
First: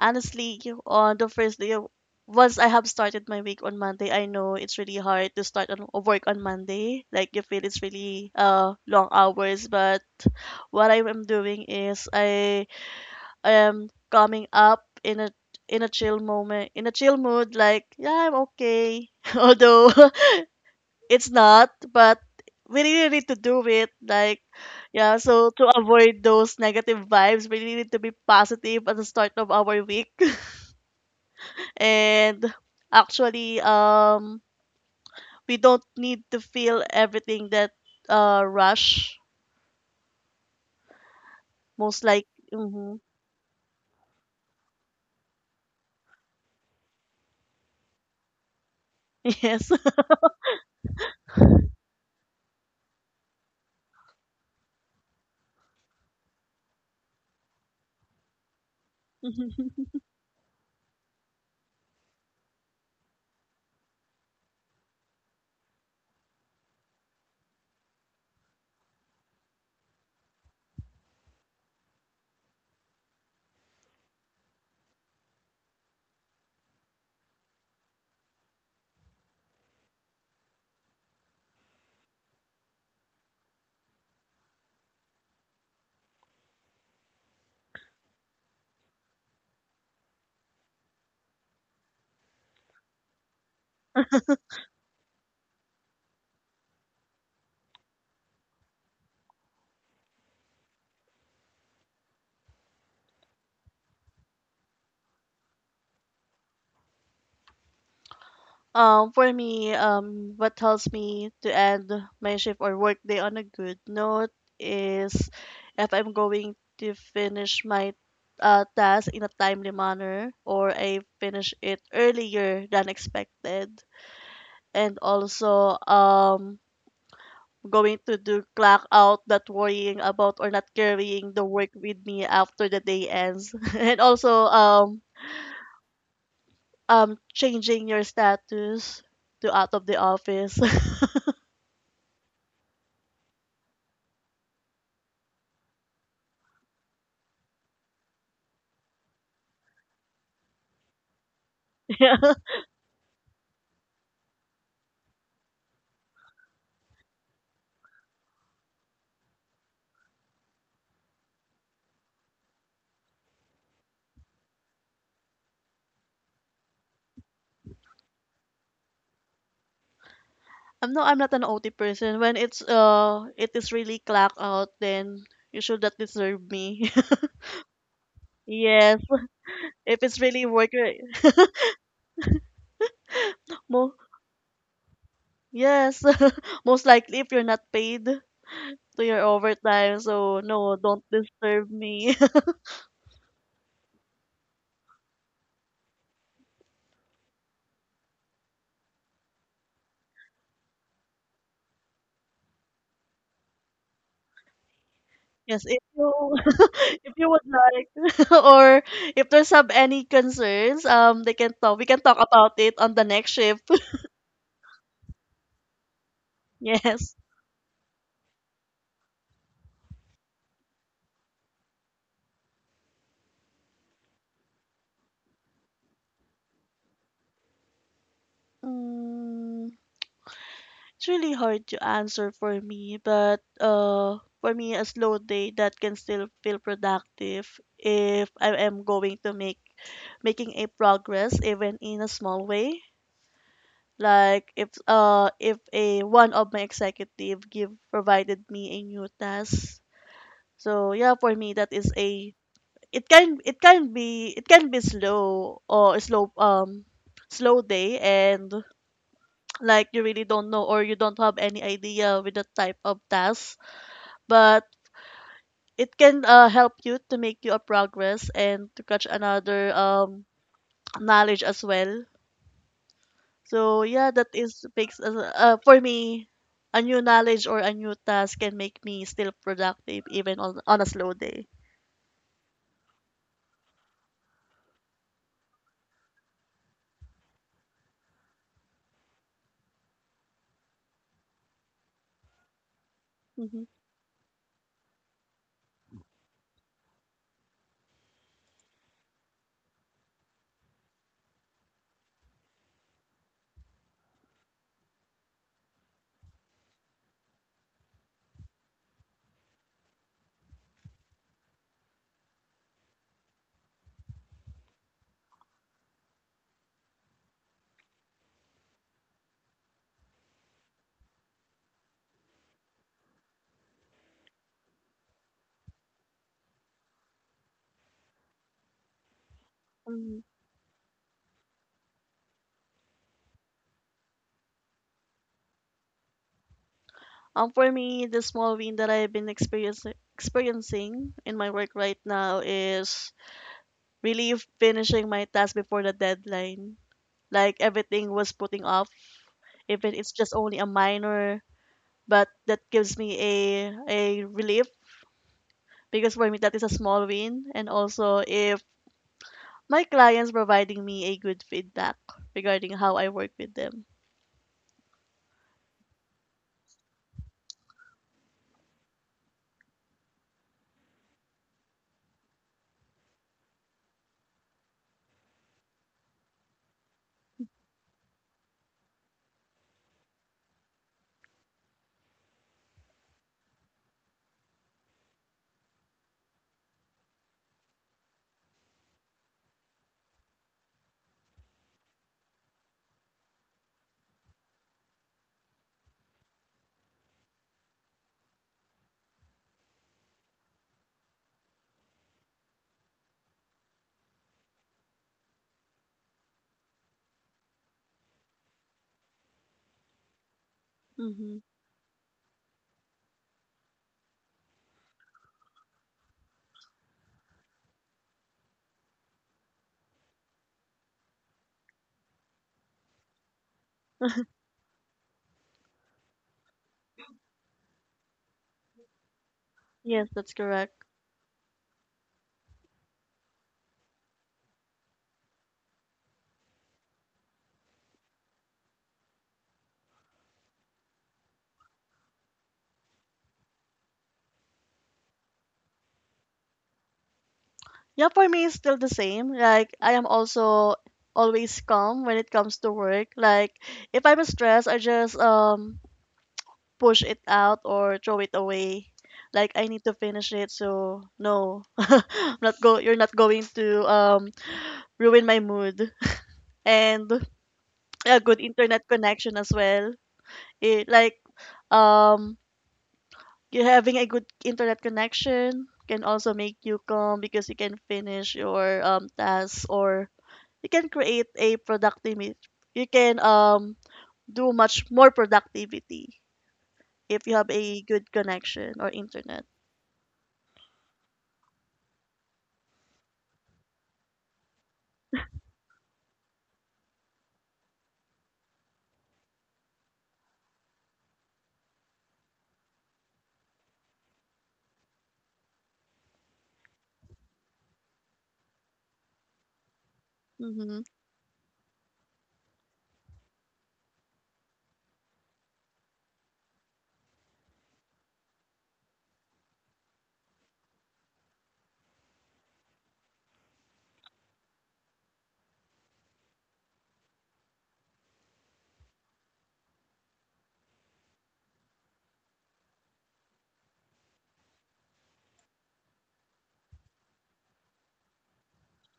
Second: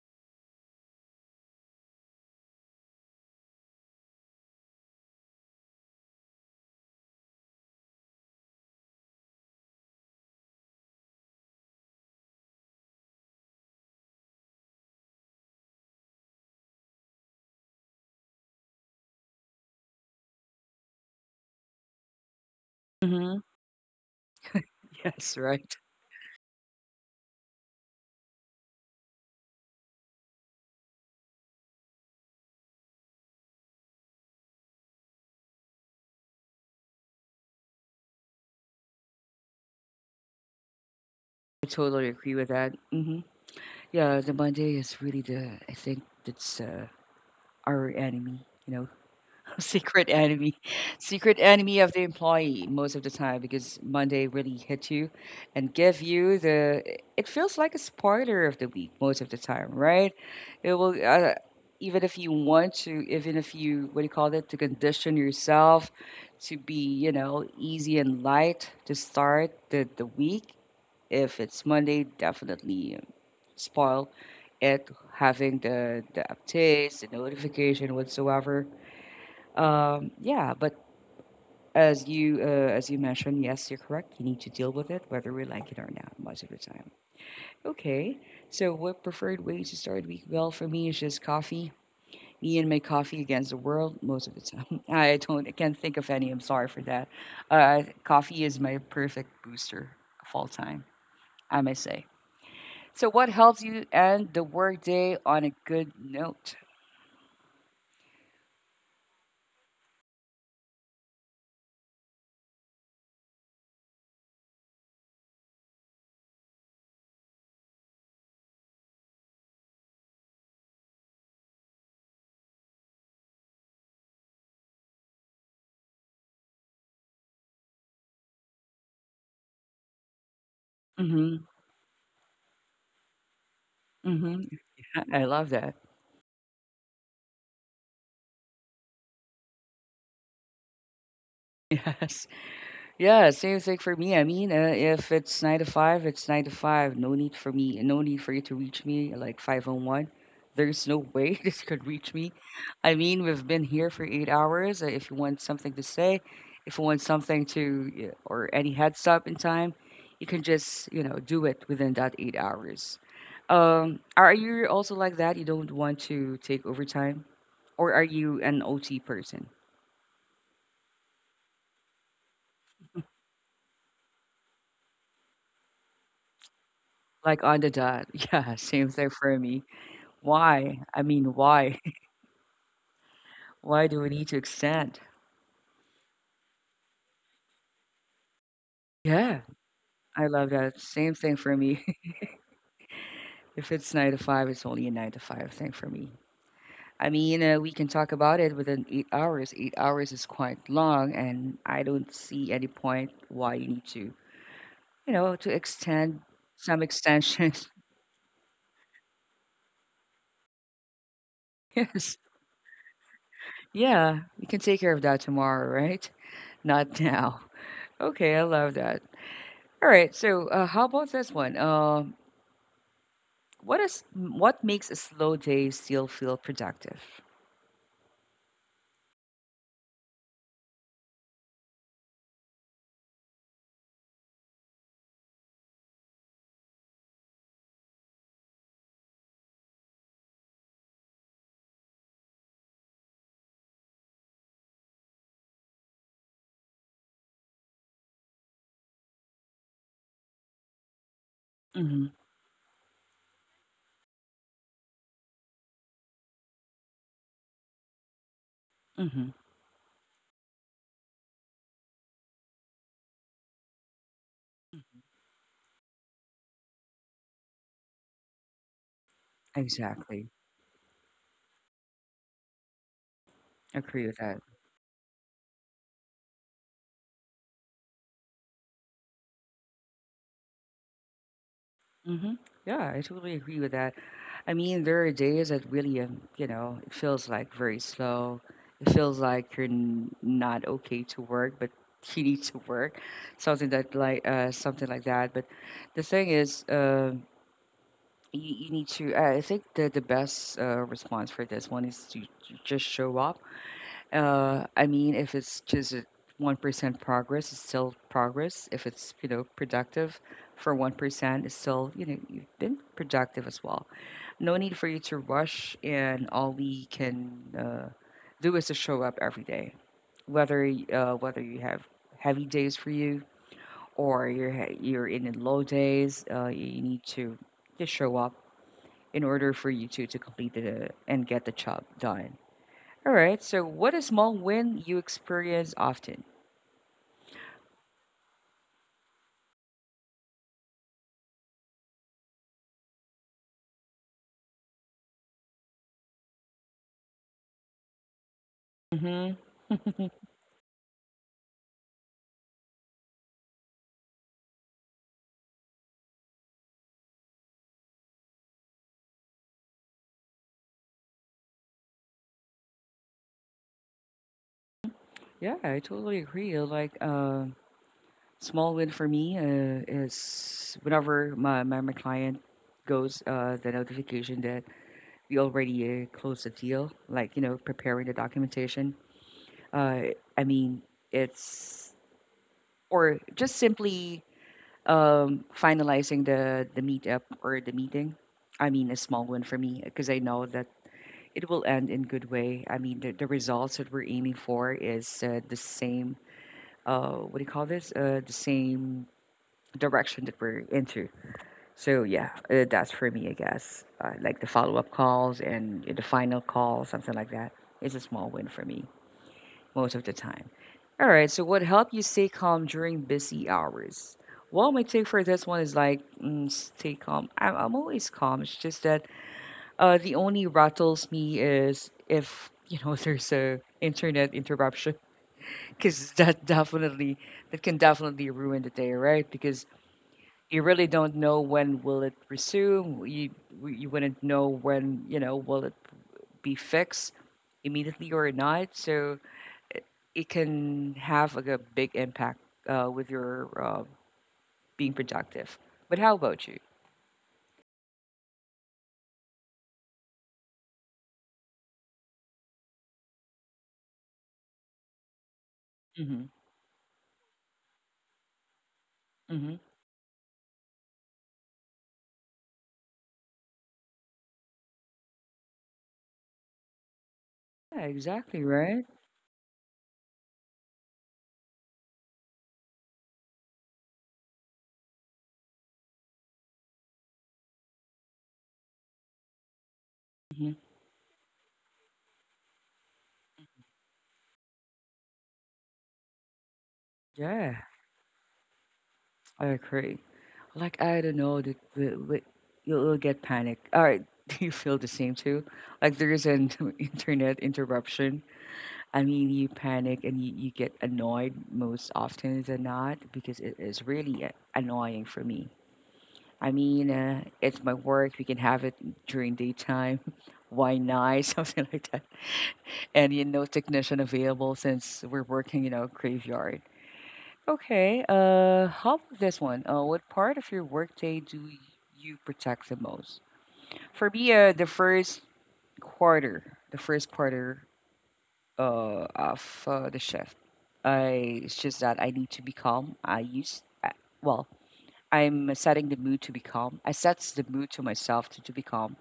Speaker 2: honestly, you- on the first day, of- once I have started my week on Monday, I know it's really hard to start on work on Monday. Like, you feel it's really uh long hours, but what I am doing is I am coming up in a in a chill moment, in a chill mood, like, yeah, I'm okay. Although it's not, but we really need to
Speaker 1: hmm
Speaker 2: do it. Like, yeah,
Speaker 1: Yes,
Speaker 2: so to
Speaker 1: right.
Speaker 2: avoid those negative vibes, we really need to be positive at the start of our week. And actually, um, we don't need to feel everything that uh rush.
Speaker 1: I
Speaker 2: Most,
Speaker 1: totally
Speaker 2: like,
Speaker 1: agree with that.
Speaker 2: mm-hmm.
Speaker 1: hmm Yeah, the Monday is really the I think that's uh, our enemy, you know,
Speaker 2: Yes.
Speaker 1: secret enemy, secret enemy of the employee most of the time because Monday really hit you and give you the it feels like a spoiler of the week most of the time, right? It will uh, even if you want to, even if you what do you call it to condition yourself to be you know easy and light to start the the week. If it's Monday, definitely um, spoiled it having the the updates, the notification whatsoever. Um, yeah, but as you uh, as you mentioned, yes, you're correct. You need to deal with it whether we like it or not most of the time. Okay, so what preferred way to start week? Well, for me, it's just coffee. Me and my coffee against the world most of the time. I don't, I can't think of any. I'm sorry for that. Uh, coffee is my perfect booster of all time, I may say. So, what helps you end the workday on a good note?
Speaker 2: Um, for me, um, what helps me to end my shift or work day on a good note is if I'm going to finish my uh, task in a timely manner, or I finish it earlier than expected. And also, um, going to do clock out, not worrying about or not carrying the
Speaker 1: Mm-hmm.
Speaker 2: work with me after the day ends. And
Speaker 1: Mm-hmm.
Speaker 2: also, um,
Speaker 1: I I love that.
Speaker 2: um, changing your status to out of the office.
Speaker 1: Yes. Yeah, same thing for me. I mean, uh, if it's nine to five, it's nine to five. No need for me, no need for you to reach me like five on one. There's no way this could reach
Speaker 2: Yeah.
Speaker 1: me. I mean, we've been here for eight hours. Uh, If you want something to say, if you want something to, uh, or any heads up in time, you can just, you know, do it within that eight hours. Um, are you also like that? You don't want to take overtime, or are you an O T person?
Speaker 2: I'm no, I'm not an O T person. When it's uh, it is really clock out, then you should not disturb me.
Speaker 1: Like on the dot. Yeah, same
Speaker 2: Yes,
Speaker 1: thing for me.
Speaker 2: if it's really work,
Speaker 1: Why?
Speaker 2: re-
Speaker 1: I mean, why? Why
Speaker 2: mo
Speaker 1: do we need to extend?
Speaker 2: yes, most likely if you're not paid to your
Speaker 1: Yeah,
Speaker 2: overtime,
Speaker 1: I
Speaker 2: so
Speaker 1: love
Speaker 2: no,
Speaker 1: that.
Speaker 2: don't
Speaker 1: Same thing for
Speaker 2: disturb
Speaker 1: me.
Speaker 2: me.
Speaker 1: if it's nine to five, it's only a nine to five thing for me. I mean, uh, we can talk about it within eight hours. Eight hours is quite long, and I don't see any point why you need to, you know, to
Speaker 2: Yes, if you
Speaker 1: extend some
Speaker 2: if you would
Speaker 1: extensions.
Speaker 2: like, or if there's have any concerns, um, they can talk. We can
Speaker 1: yes.
Speaker 2: talk about it on the next shift.
Speaker 1: Yeah, we can take care of that tomorrow, right? Not
Speaker 2: Yes.
Speaker 1: now. Okay, I love that. All right. So, uh, how about this one? Um, what is what makes a slow day still feel productive?
Speaker 2: Mm, It's really hard to answer for me, but uh, for me, a slow day that can still feel productive if I am going to make making a progress even in a small way. Like if uh if a one of my executive give provided me a new task. So yeah, for me that is
Speaker 1: hmm
Speaker 2: a it can it can be it can be slow or slow um slow day, and
Speaker 1: hmm
Speaker 2: like, you really don't know or you don't have any idea with the type of task, but it can uh, help you to make you a progress and to catch another um,
Speaker 1: Exactly.
Speaker 2: knowledge as well. So
Speaker 1: Agree
Speaker 2: yeah,
Speaker 1: with
Speaker 2: that
Speaker 1: that.
Speaker 2: is makes us- uh, for me, a new knowledge or a new task can make me still productive even on, on a slow day.
Speaker 1: hmm Yeah, I totally agree with that. I mean, there are days that really, um, you know, it feels like very slow. It feels like you're n- not okay to work, but you need to work,
Speaker 2: Hmm.
Speaker 1: something that like uh, something like that. But the thing is. um you, you need to i I think the, the best uh, response for this one is to j- just show up uh, I mean if it's just one percent progress it's still progress if it's you know productive for one percent it's still you know you've been productive as well no need for you to rush and all we can uh, do is to show up every day whether y- uh, whether you have heavy days for you or you're he- you're in the low days uh, you need to just show up in order for you two to
Speaker 2: Hmm.
Speaker 1: complete the and get the job done. All right. So, what a small win you experience often.
Speaker 2: Um, for me, the small win that I've been experiencing experiencing in my work right now is really finishing my task before the deadline. Like, everything was putting off,
Speaker 1: hmm
Speaker 2: even it's just only a minor, but that gives me a a relief because for me that is a small win. And also if my clients providing me a good feedback regarding how I work with them.
Speaker 1: Yeah, I totally agree. Like, uh, small win for me uh, is whenever my, my my client goes uh, the notification that we already uh, closed the deal. Like, you know, preparing the documentation. Uh, I mean, it's or just simply um finalizing the the meetup or the meeting I mean a small one for me because I know that it will end in good way I mean the, the results that we're aiming for is uh, the same uh what do you call this uh the same direction that we're into so yeah uh, that's for me I guess uh, like the follow-up calls and the final call something like that is a small win for me most of the time all right,
Speaker 2: Mm-hmm.
Speaker 1: so what helped you stay calm during busy hours? Well, my take for this one is like mm, stay calm. I'm, I'm always calm. It's just that uh, the only rattles me is if you know there's a internet interruption because that definitely that can definitely ruin the day, right? Because
Speaker 2: Yes, that's
Speaker 1: you
Speaker 2: correct.
Speaker 1: really don't know when will it resume. You you wouldn't know when you know will it be fixed immediately or not. So it can have like a big impact uh, with your uh, being productive. But how about you?
Speaker 2: Yeah, for me it's still the same. Like, I am also always calm when it comes to work. Like, if I'm stressed, I just um
Speaker 1: Mhm.
Speaker 2: push it out or throw it away. Like,
Speaker 1: Mhm.
Speaker 2: I need to finish it, so no, I'm not go. You're not going to um ruin my mood and
Speaker 1: Yeah,
Speaker 2: a good
Speaker 1: exactly, right?
Speaker 2: internet connection as well. It, like, um you having a good internet connection can also make you calm because you can finish your um tasks, or
Speaker 1: Mhm.
Speaker 2: you can create a productivity. You can um do much more productivity if you have
Speaker 1: Yeah,
Speaker 2: a good connection or
Speaker 1: I
Speaker 2: internet.
Speaker 1: agree. Like, I don't know, the, the, the, you'll, you'll get panic. All right, do you feel the same too? Like, there is an internet interruption. I mean, you panic and you, you get annoyed most often than not because it is really uh, annoying for me. I mean, uh, it's my work. We can have it during daytime. Why
Speaker 2: Mm-hmm.
Speaker 1: not? Something like that. And you know technician available since we're working in a graveyard. Okay, uh, how about this one? Uh, what part of your workday do you protect the most? For me, uh, the first quarter, the first quarter uh, of uh, the shift. I it's just that I need to be calm. I use I, well, I'm setting the mood to be calm. I sets the mood to myself to, to be calm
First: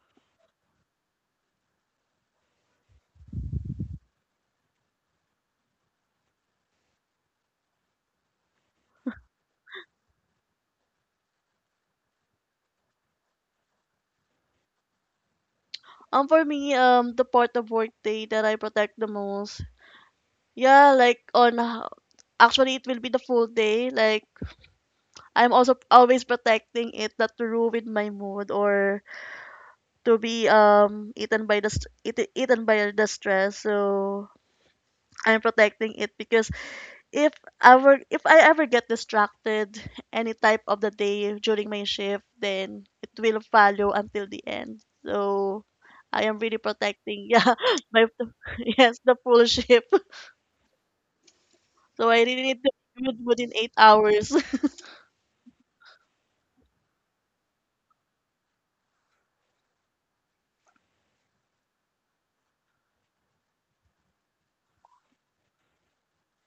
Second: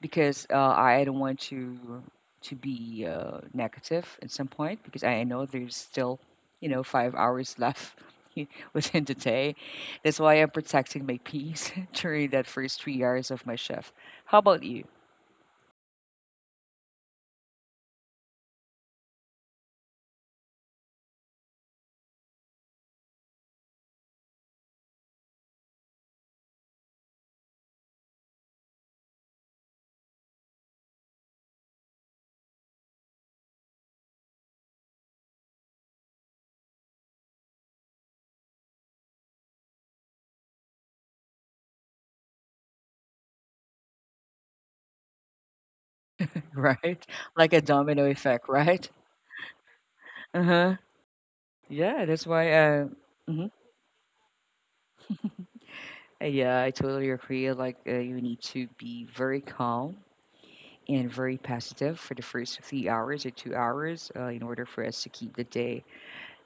Speaker 1: because uh, I don't want to to be uh, negative at some point because I know there's still you know five hours left within the day. That's why I'm protecting my peace during that first three hours of my shift. How about you?
Speaker 2: Um, for me, um, the part of workday that I protect the most, yeah, like on, h- actually, it will be the full day. Like I'm also p- always protecting it not to ruin my mood or to be um eaten by the st- eat, eaten by the stress. So I'm protecting it because if ever if I ever get distracted any type of the day during my shift, then it will follow until the end. So I am really
Speaker 1: Right,
Speaker 2: protecting,
Speaker 1: like
Speaker 2: yeah,
Speaker 1: a domino
Speaker 2: my
Speaker 1: effect, right?
Speaker 2: yes, the full shift.
Speaker 1: Uh huh. Yeah,
Speaker 2: So I
Speaker 1: that's
Speaker 2: really
Speaker 1: why.
Speaker 2: need to
Speaker 1: Uh,
Speaker 2: do it
Speaker 1: mhm.
Speaker 2: within eight hours.
Speaker 1: Uh, yeah, I totally agree. Like uh, you need to be very calm and very positive for the first three hours or two hours uh, in order for us to keep the day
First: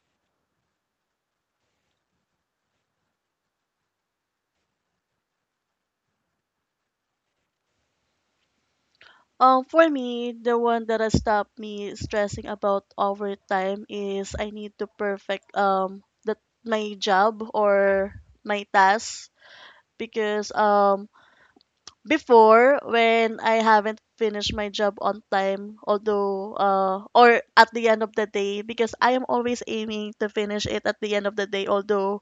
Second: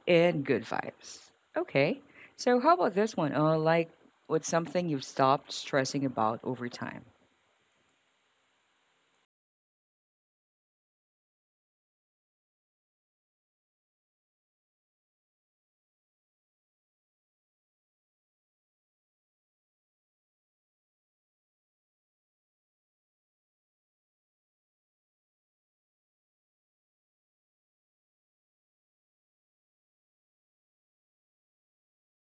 Speaker 1: And good vibes. Okay. So how about this one? Uh, like what's something you've stopped stressing about over time?
Speaker 2: Um, for me, the one that has stopped me stressing about overtime is I need to perfect um the my job or my task because um before when I haven't finished my job on time, although uh or at the end of the day because I am always aiming to finish it at the end of the day, although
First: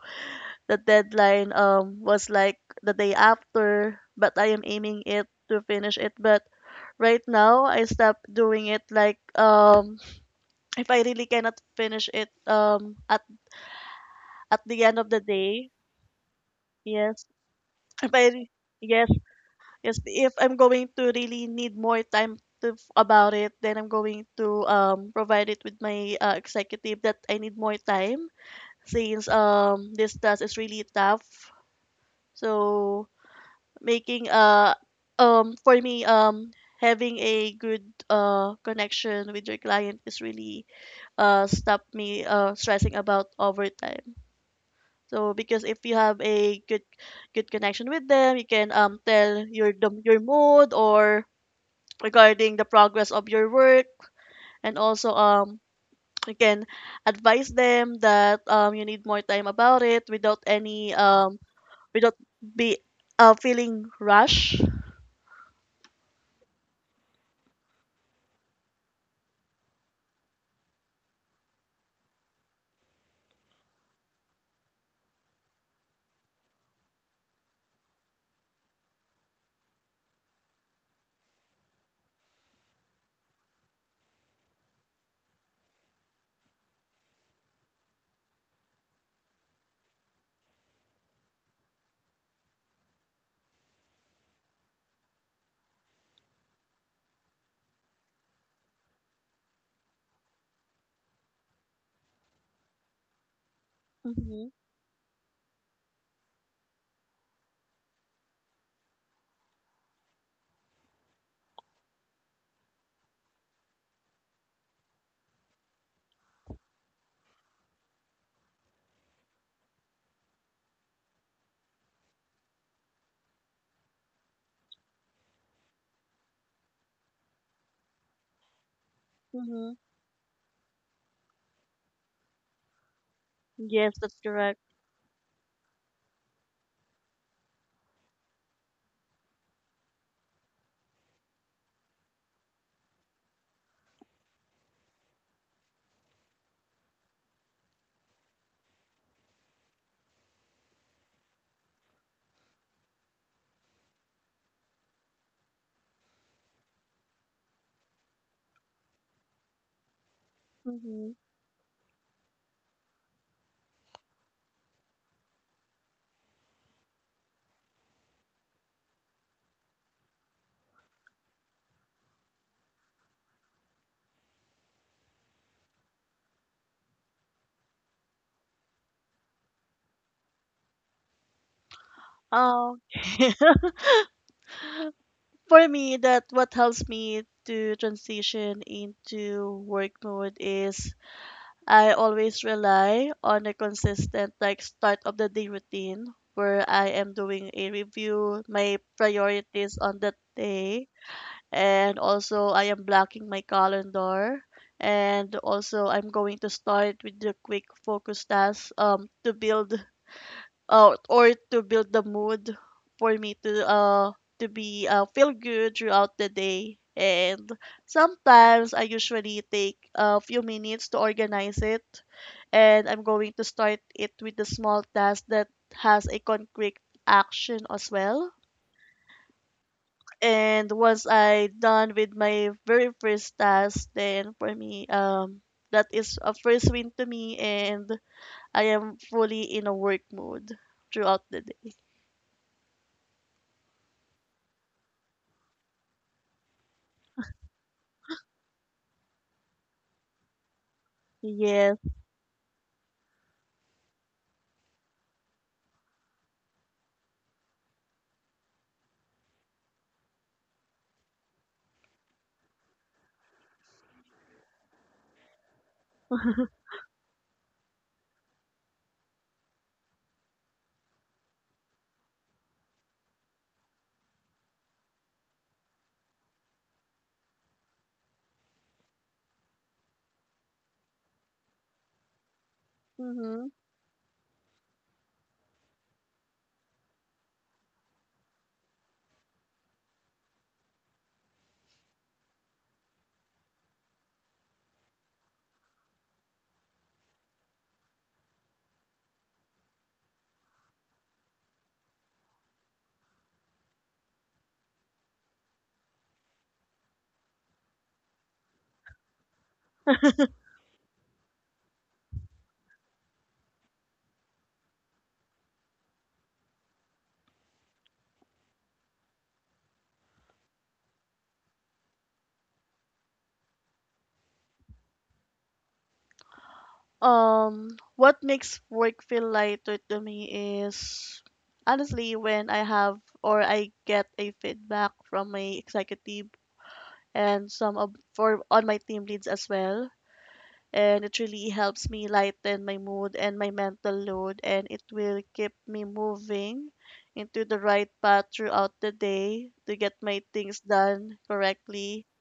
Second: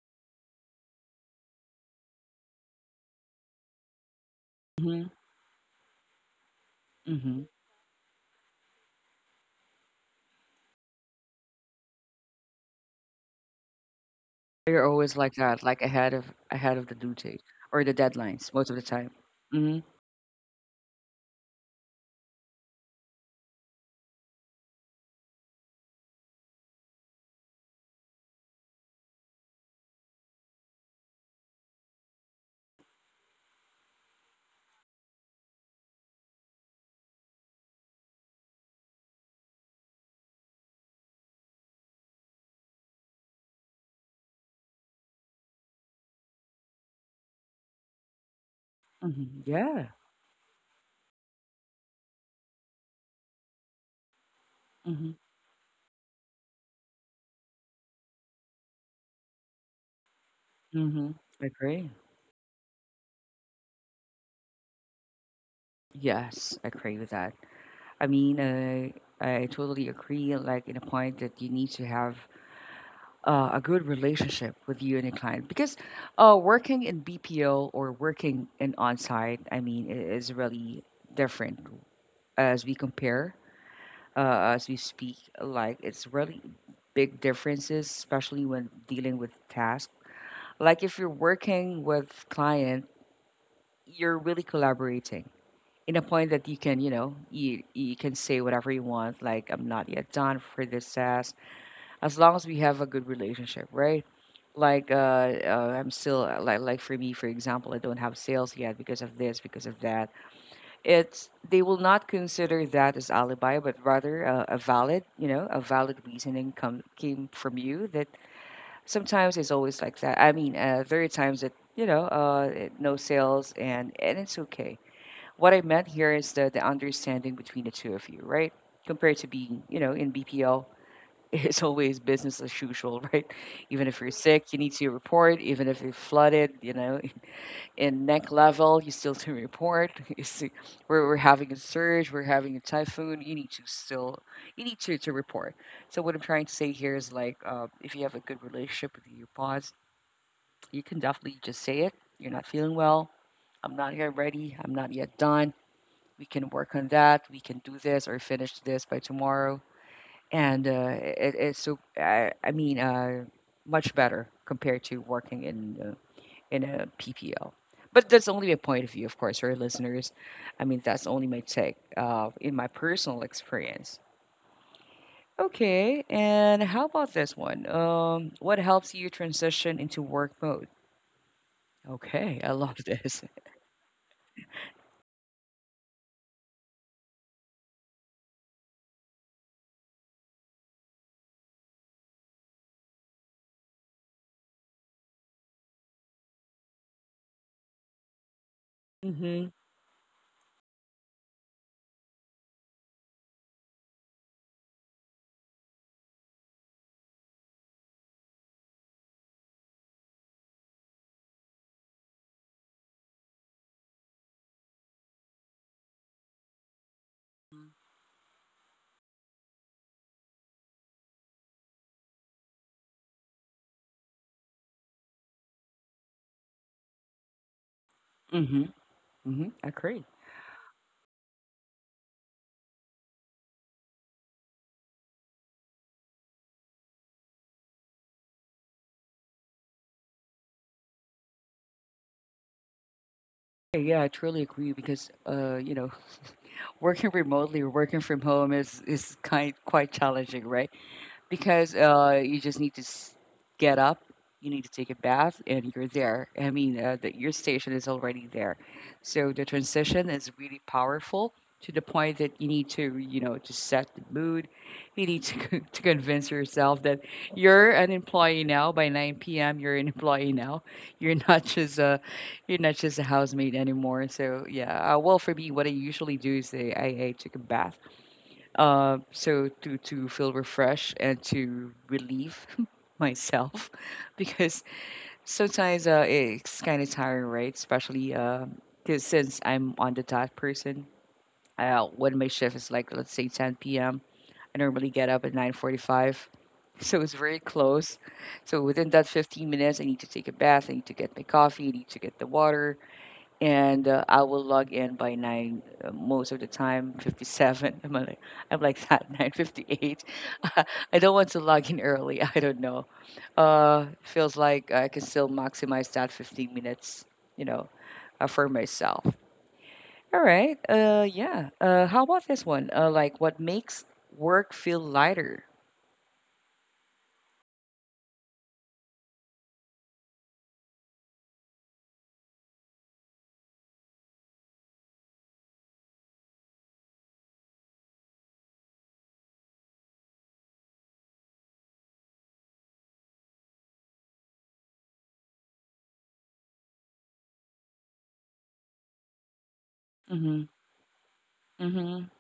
Speaker 2: the deadline um was like the day after, but I am
Speaker 1: hmm
Speaker 2: aiming it to finish it. But right
Speaker 1: hmm
Speaker 2: now I stopped doing it like um if I really cannot finish it um at at the
Speaker 1: You're
Speaker 2: end of
Speaker 1: always
Speaker 2: the
Speaker 1: like that,
Speaker 2: day,
Speaker 1: like ahead of ahead of the due
Speaker 2: yes.
Speaker 1: date or the
Speaker 2: If I re-
Speaker 1: deadlines most of the
Speaker 2: yes.
Speaker 1: time. hmm
Speaker 2: Yes, if I'm going to really need more time to f- about it, then I'm going to um provide it with my uh, executive that I need more time since um this task is really tough. So making uh um for me um having a good uh connection with your client is really uh stop me uh stressing about overtime. So because if you have a good good connection with them, you can um
Speaker 1: hmm
Speaker 2: tell your
Speaker 1: Yeah.
Speaker 2: the- your mood or regarding the progress of your work, and also
Speaker 1: hmm
Speaker 2: um you can advise them that um you need more time about it without any
Speaker 1: hmm
Speaker 2: um
Speaker 1: I agree.
Speaker 2: without be uh feeling rush.
Speaker 1: Yes, I agree with that. I mean, uh, I totally agree. Like in a point that you need to have uh, a good relationship with you and your client because uh, working in B P O or working in on-site, I mean, I- is really different as we compare, uh, as we speak. Like it's really big differences, especially when dealing with tasks. Like if you're working with client, you're really collaborating in a point that you can, you know, you you can say whatever you want. Like I'm not yet done for this task, as long as we have a good relationship, right?
Speaker 2: Mm-hmm.
Speaker 1: Like uh, uh I'm still, uh, like like for me, for example, I don't have sales yet because of this, because of that. It's they will not consider that as alibi, but rather uh, a valid, you know, a valid reasoning come came from you. That sometimes it's always like that. I mean uh, there are times that, you know, uh it- no sales, and and it's okay. What I meant here is the the understanding between the two of you, right? Compared to being,
Speaker 2: Mm-hmm.
Speaker 1: you know, in BPL, it's always business as usual, right? Even
Speaker 2: Yes,
Speaker 1: if you're
Speaker 2: that's
Speaker 1: sick, you
Speaker 2: correct.
Speaker 1: need to report. Even if you're flooded, you know, in neck level, you still to report. You see, we're, we're having a surge, we're having a typhoon. You need to still, you need to, to report. So what I'm trying to say here is like, uh, if you have a good relationship with your boss, you can definitely just say it. You're not feeling well. I'm not yet ready. I'm not yet done. We can work on that. We can do this or finish this by tomorrow, and uh,
Speaker 2: Mm-hmm.
Speaker 1: it, it's so I, I mean uh, much better compared to working in uh, in a P P L. But that's only a point of view, of course, for our listeners. I mean, that's only my take uh, in my personal experience. Okay, and how about this one? Um, what helps you transition into work mode? Okay, I love
Speaker 2: Oh.
Speaker 1: this.
Speaker 2: For me, that what helps me to transition into work mode is I always rely on a consistent like start of the day routine where I am doing a review, my
Speaker 1: Mhm,
Speaker 2: priorities on that day, and also I am blocking my calendar. And also I'm going to start with the quick focus tasks um to build uh, or to build the mood for me to uh to be uh, feel good throughout the day. And sometimes I usually take a few minutes to organize it, and I'm going to start it with a small task that has a concrete action as well.
Speaker 1: mhm, mhm. I agree.
Speaker 2: And once I done with my very first task, then for me um that is a first win to me, and I am fully in a work mode throughout the day.
Speaker 1: Yeah, I truly agree because uh, you know, working remotely or working from home is is kind quite challenging, right? Because
Speaker 2: Yes.
Speaker 1: uh, you just need to s- get up, you need to take a bath, and you're there. I mean, uh, the, your station is already there. So the transition is really powerful to the point that you need to, you know, to set the mood. You need to, to convince yourself that you're an employee now. By nine p m, you're an employee now. You're not just a, you're not just a housemaid anymore. So yeah, uh, well, for me, what I usually do is I, I, I took a bath uh, so to to feel refreshed and to relieve
Speaker 2: Hmm.
Speaker 1: myself because sometimes uh, it's kind of tiring, right? Especially uh, 'cause since I'm on the dot person, uh, when my shift is like, let's say, ten p m, I normally get up at nine forty-five, so it's very close. So within that fifteen minutes, I need to take a bath, I need to get my coffee, I need to get the water, and uh, I will log in by nine, uh, most of the time, fifty-seven. I'm like, I'm like that nine fifty-eight. I don't want to log in early. I don't know. Uh, feels like I can still maximize that fifteen minutes, you know, uh, for myself. All right. Uh, yeah. Uh, how about this one? Uh, like what makes work feel lighter?
Speaker 2: Um, what makes work feel lighter to me is honestly when I have or I get a feedback from my executive and some of for on my team leads as well. And it really helps me lighten my mood and my mental load, and it will keep me moving into the right path throughout the day to get my
Speaker 1: Mm-hmm.
Speaker 2: things done correctly.
Speaker 1: Mm-hmm.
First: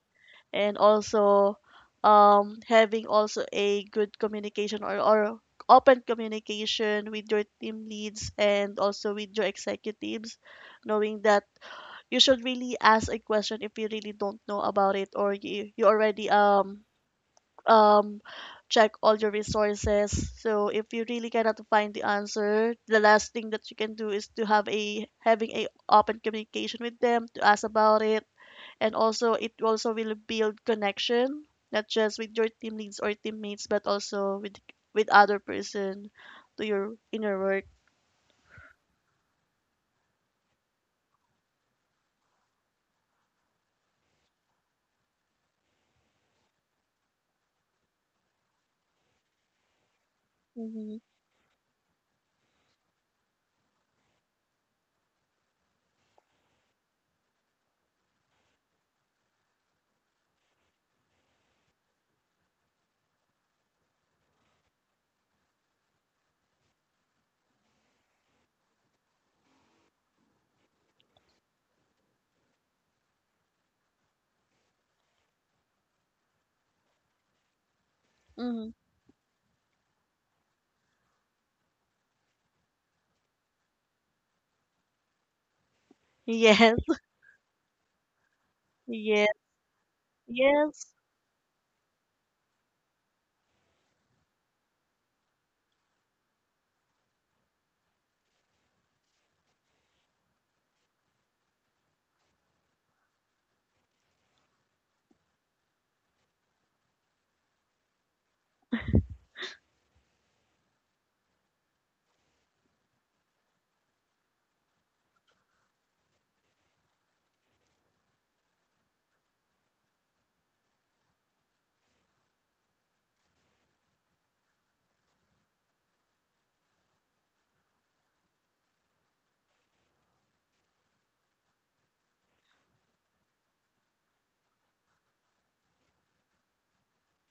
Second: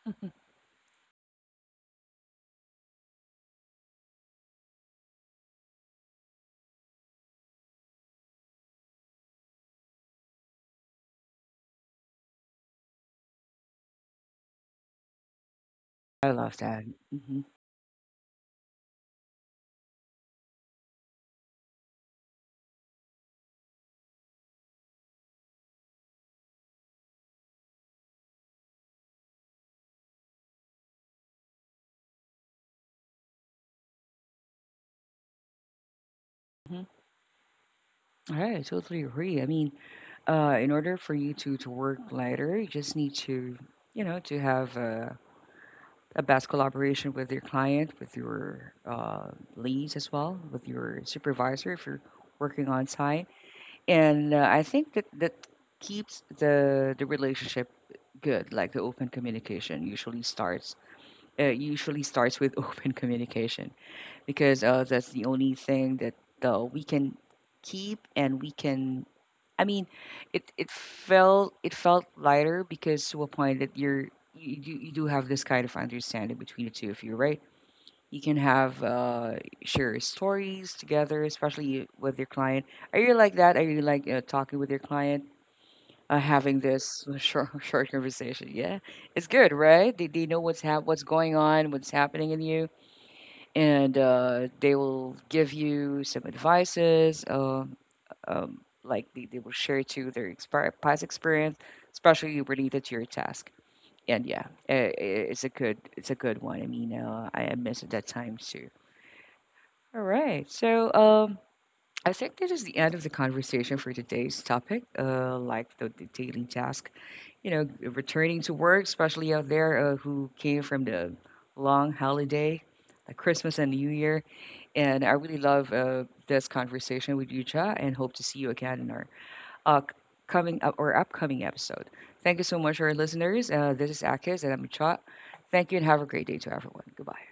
Speaker 2: And also um having also a good communication or, or open communication with your team leads and also with your executives, knowing that you should really ask a question if you really don't know about it, or you, you already
Speaker 1: I love that.
Speaker 2: um
Speaker 1: Mm-hmm.
Speaker 2: um check all your resources. So if you really cannot find the answer, the last thing that you can do is to have a having a open communication with them to ask about it. And also it also will build connection, not just with your team leads or teammates, but also with with other person to
Speaker 1: Mm-hmm.
Speaker 2: your in your work.
Speaker 1: All right, I totally agree. I mean, uh, in order for you to to work lighter, you just need to, you know, to have uh, a best collaboration with your client, with your uh, leads as well, with
Speaker 2: Mm-hmm.
Speaker 1: your supervisor if you're working on site. And uh, I think that that keeps the the relationship good. Like the open communication usually starts uh, usually starts with open communication because uh, that's the only thing that uh, we can keep and we can. I mean, it it felt it felt lighter because to a point that you're you, you you do have this kind of understanding between the two of you, right? You can
Speaker 2: Mm-hmm.
Speaker 1: have uh, share stories together, especially with your client. Are you like that? Are you like uh, talking with your client, uh, having
Speaker 2: Yes.
Speaker 1: this short short conversation? Yeah, it's
Speaker 2: Yes.
Speaker 1: good, right? They, they know what's hap-
Speaker 2: Yes.
Speaker 1: what's going on, what's happening in you, and uh, they will give you some advices. Uh, um, like they, they will share to their expi- past experience, especially related to your task. And yeah, i i- it's a good it's a good one. I mean, uh, I I miss it that time too. All right. So, um, I think this is the end of the conversation for today's topic, uh, like the, the daily task. You know, returning to work, especially out there uh, who came from the long holiday, like Christmas and New Year. And I really love uh, this conversation with you, Cha, and hope to see you again in our uh, c- coming up or upcoming episode. Thank you so much, our listeners. Uh, this is Akis, and I'm Cha. Thank you, and have a great day to everyone. Goodbye.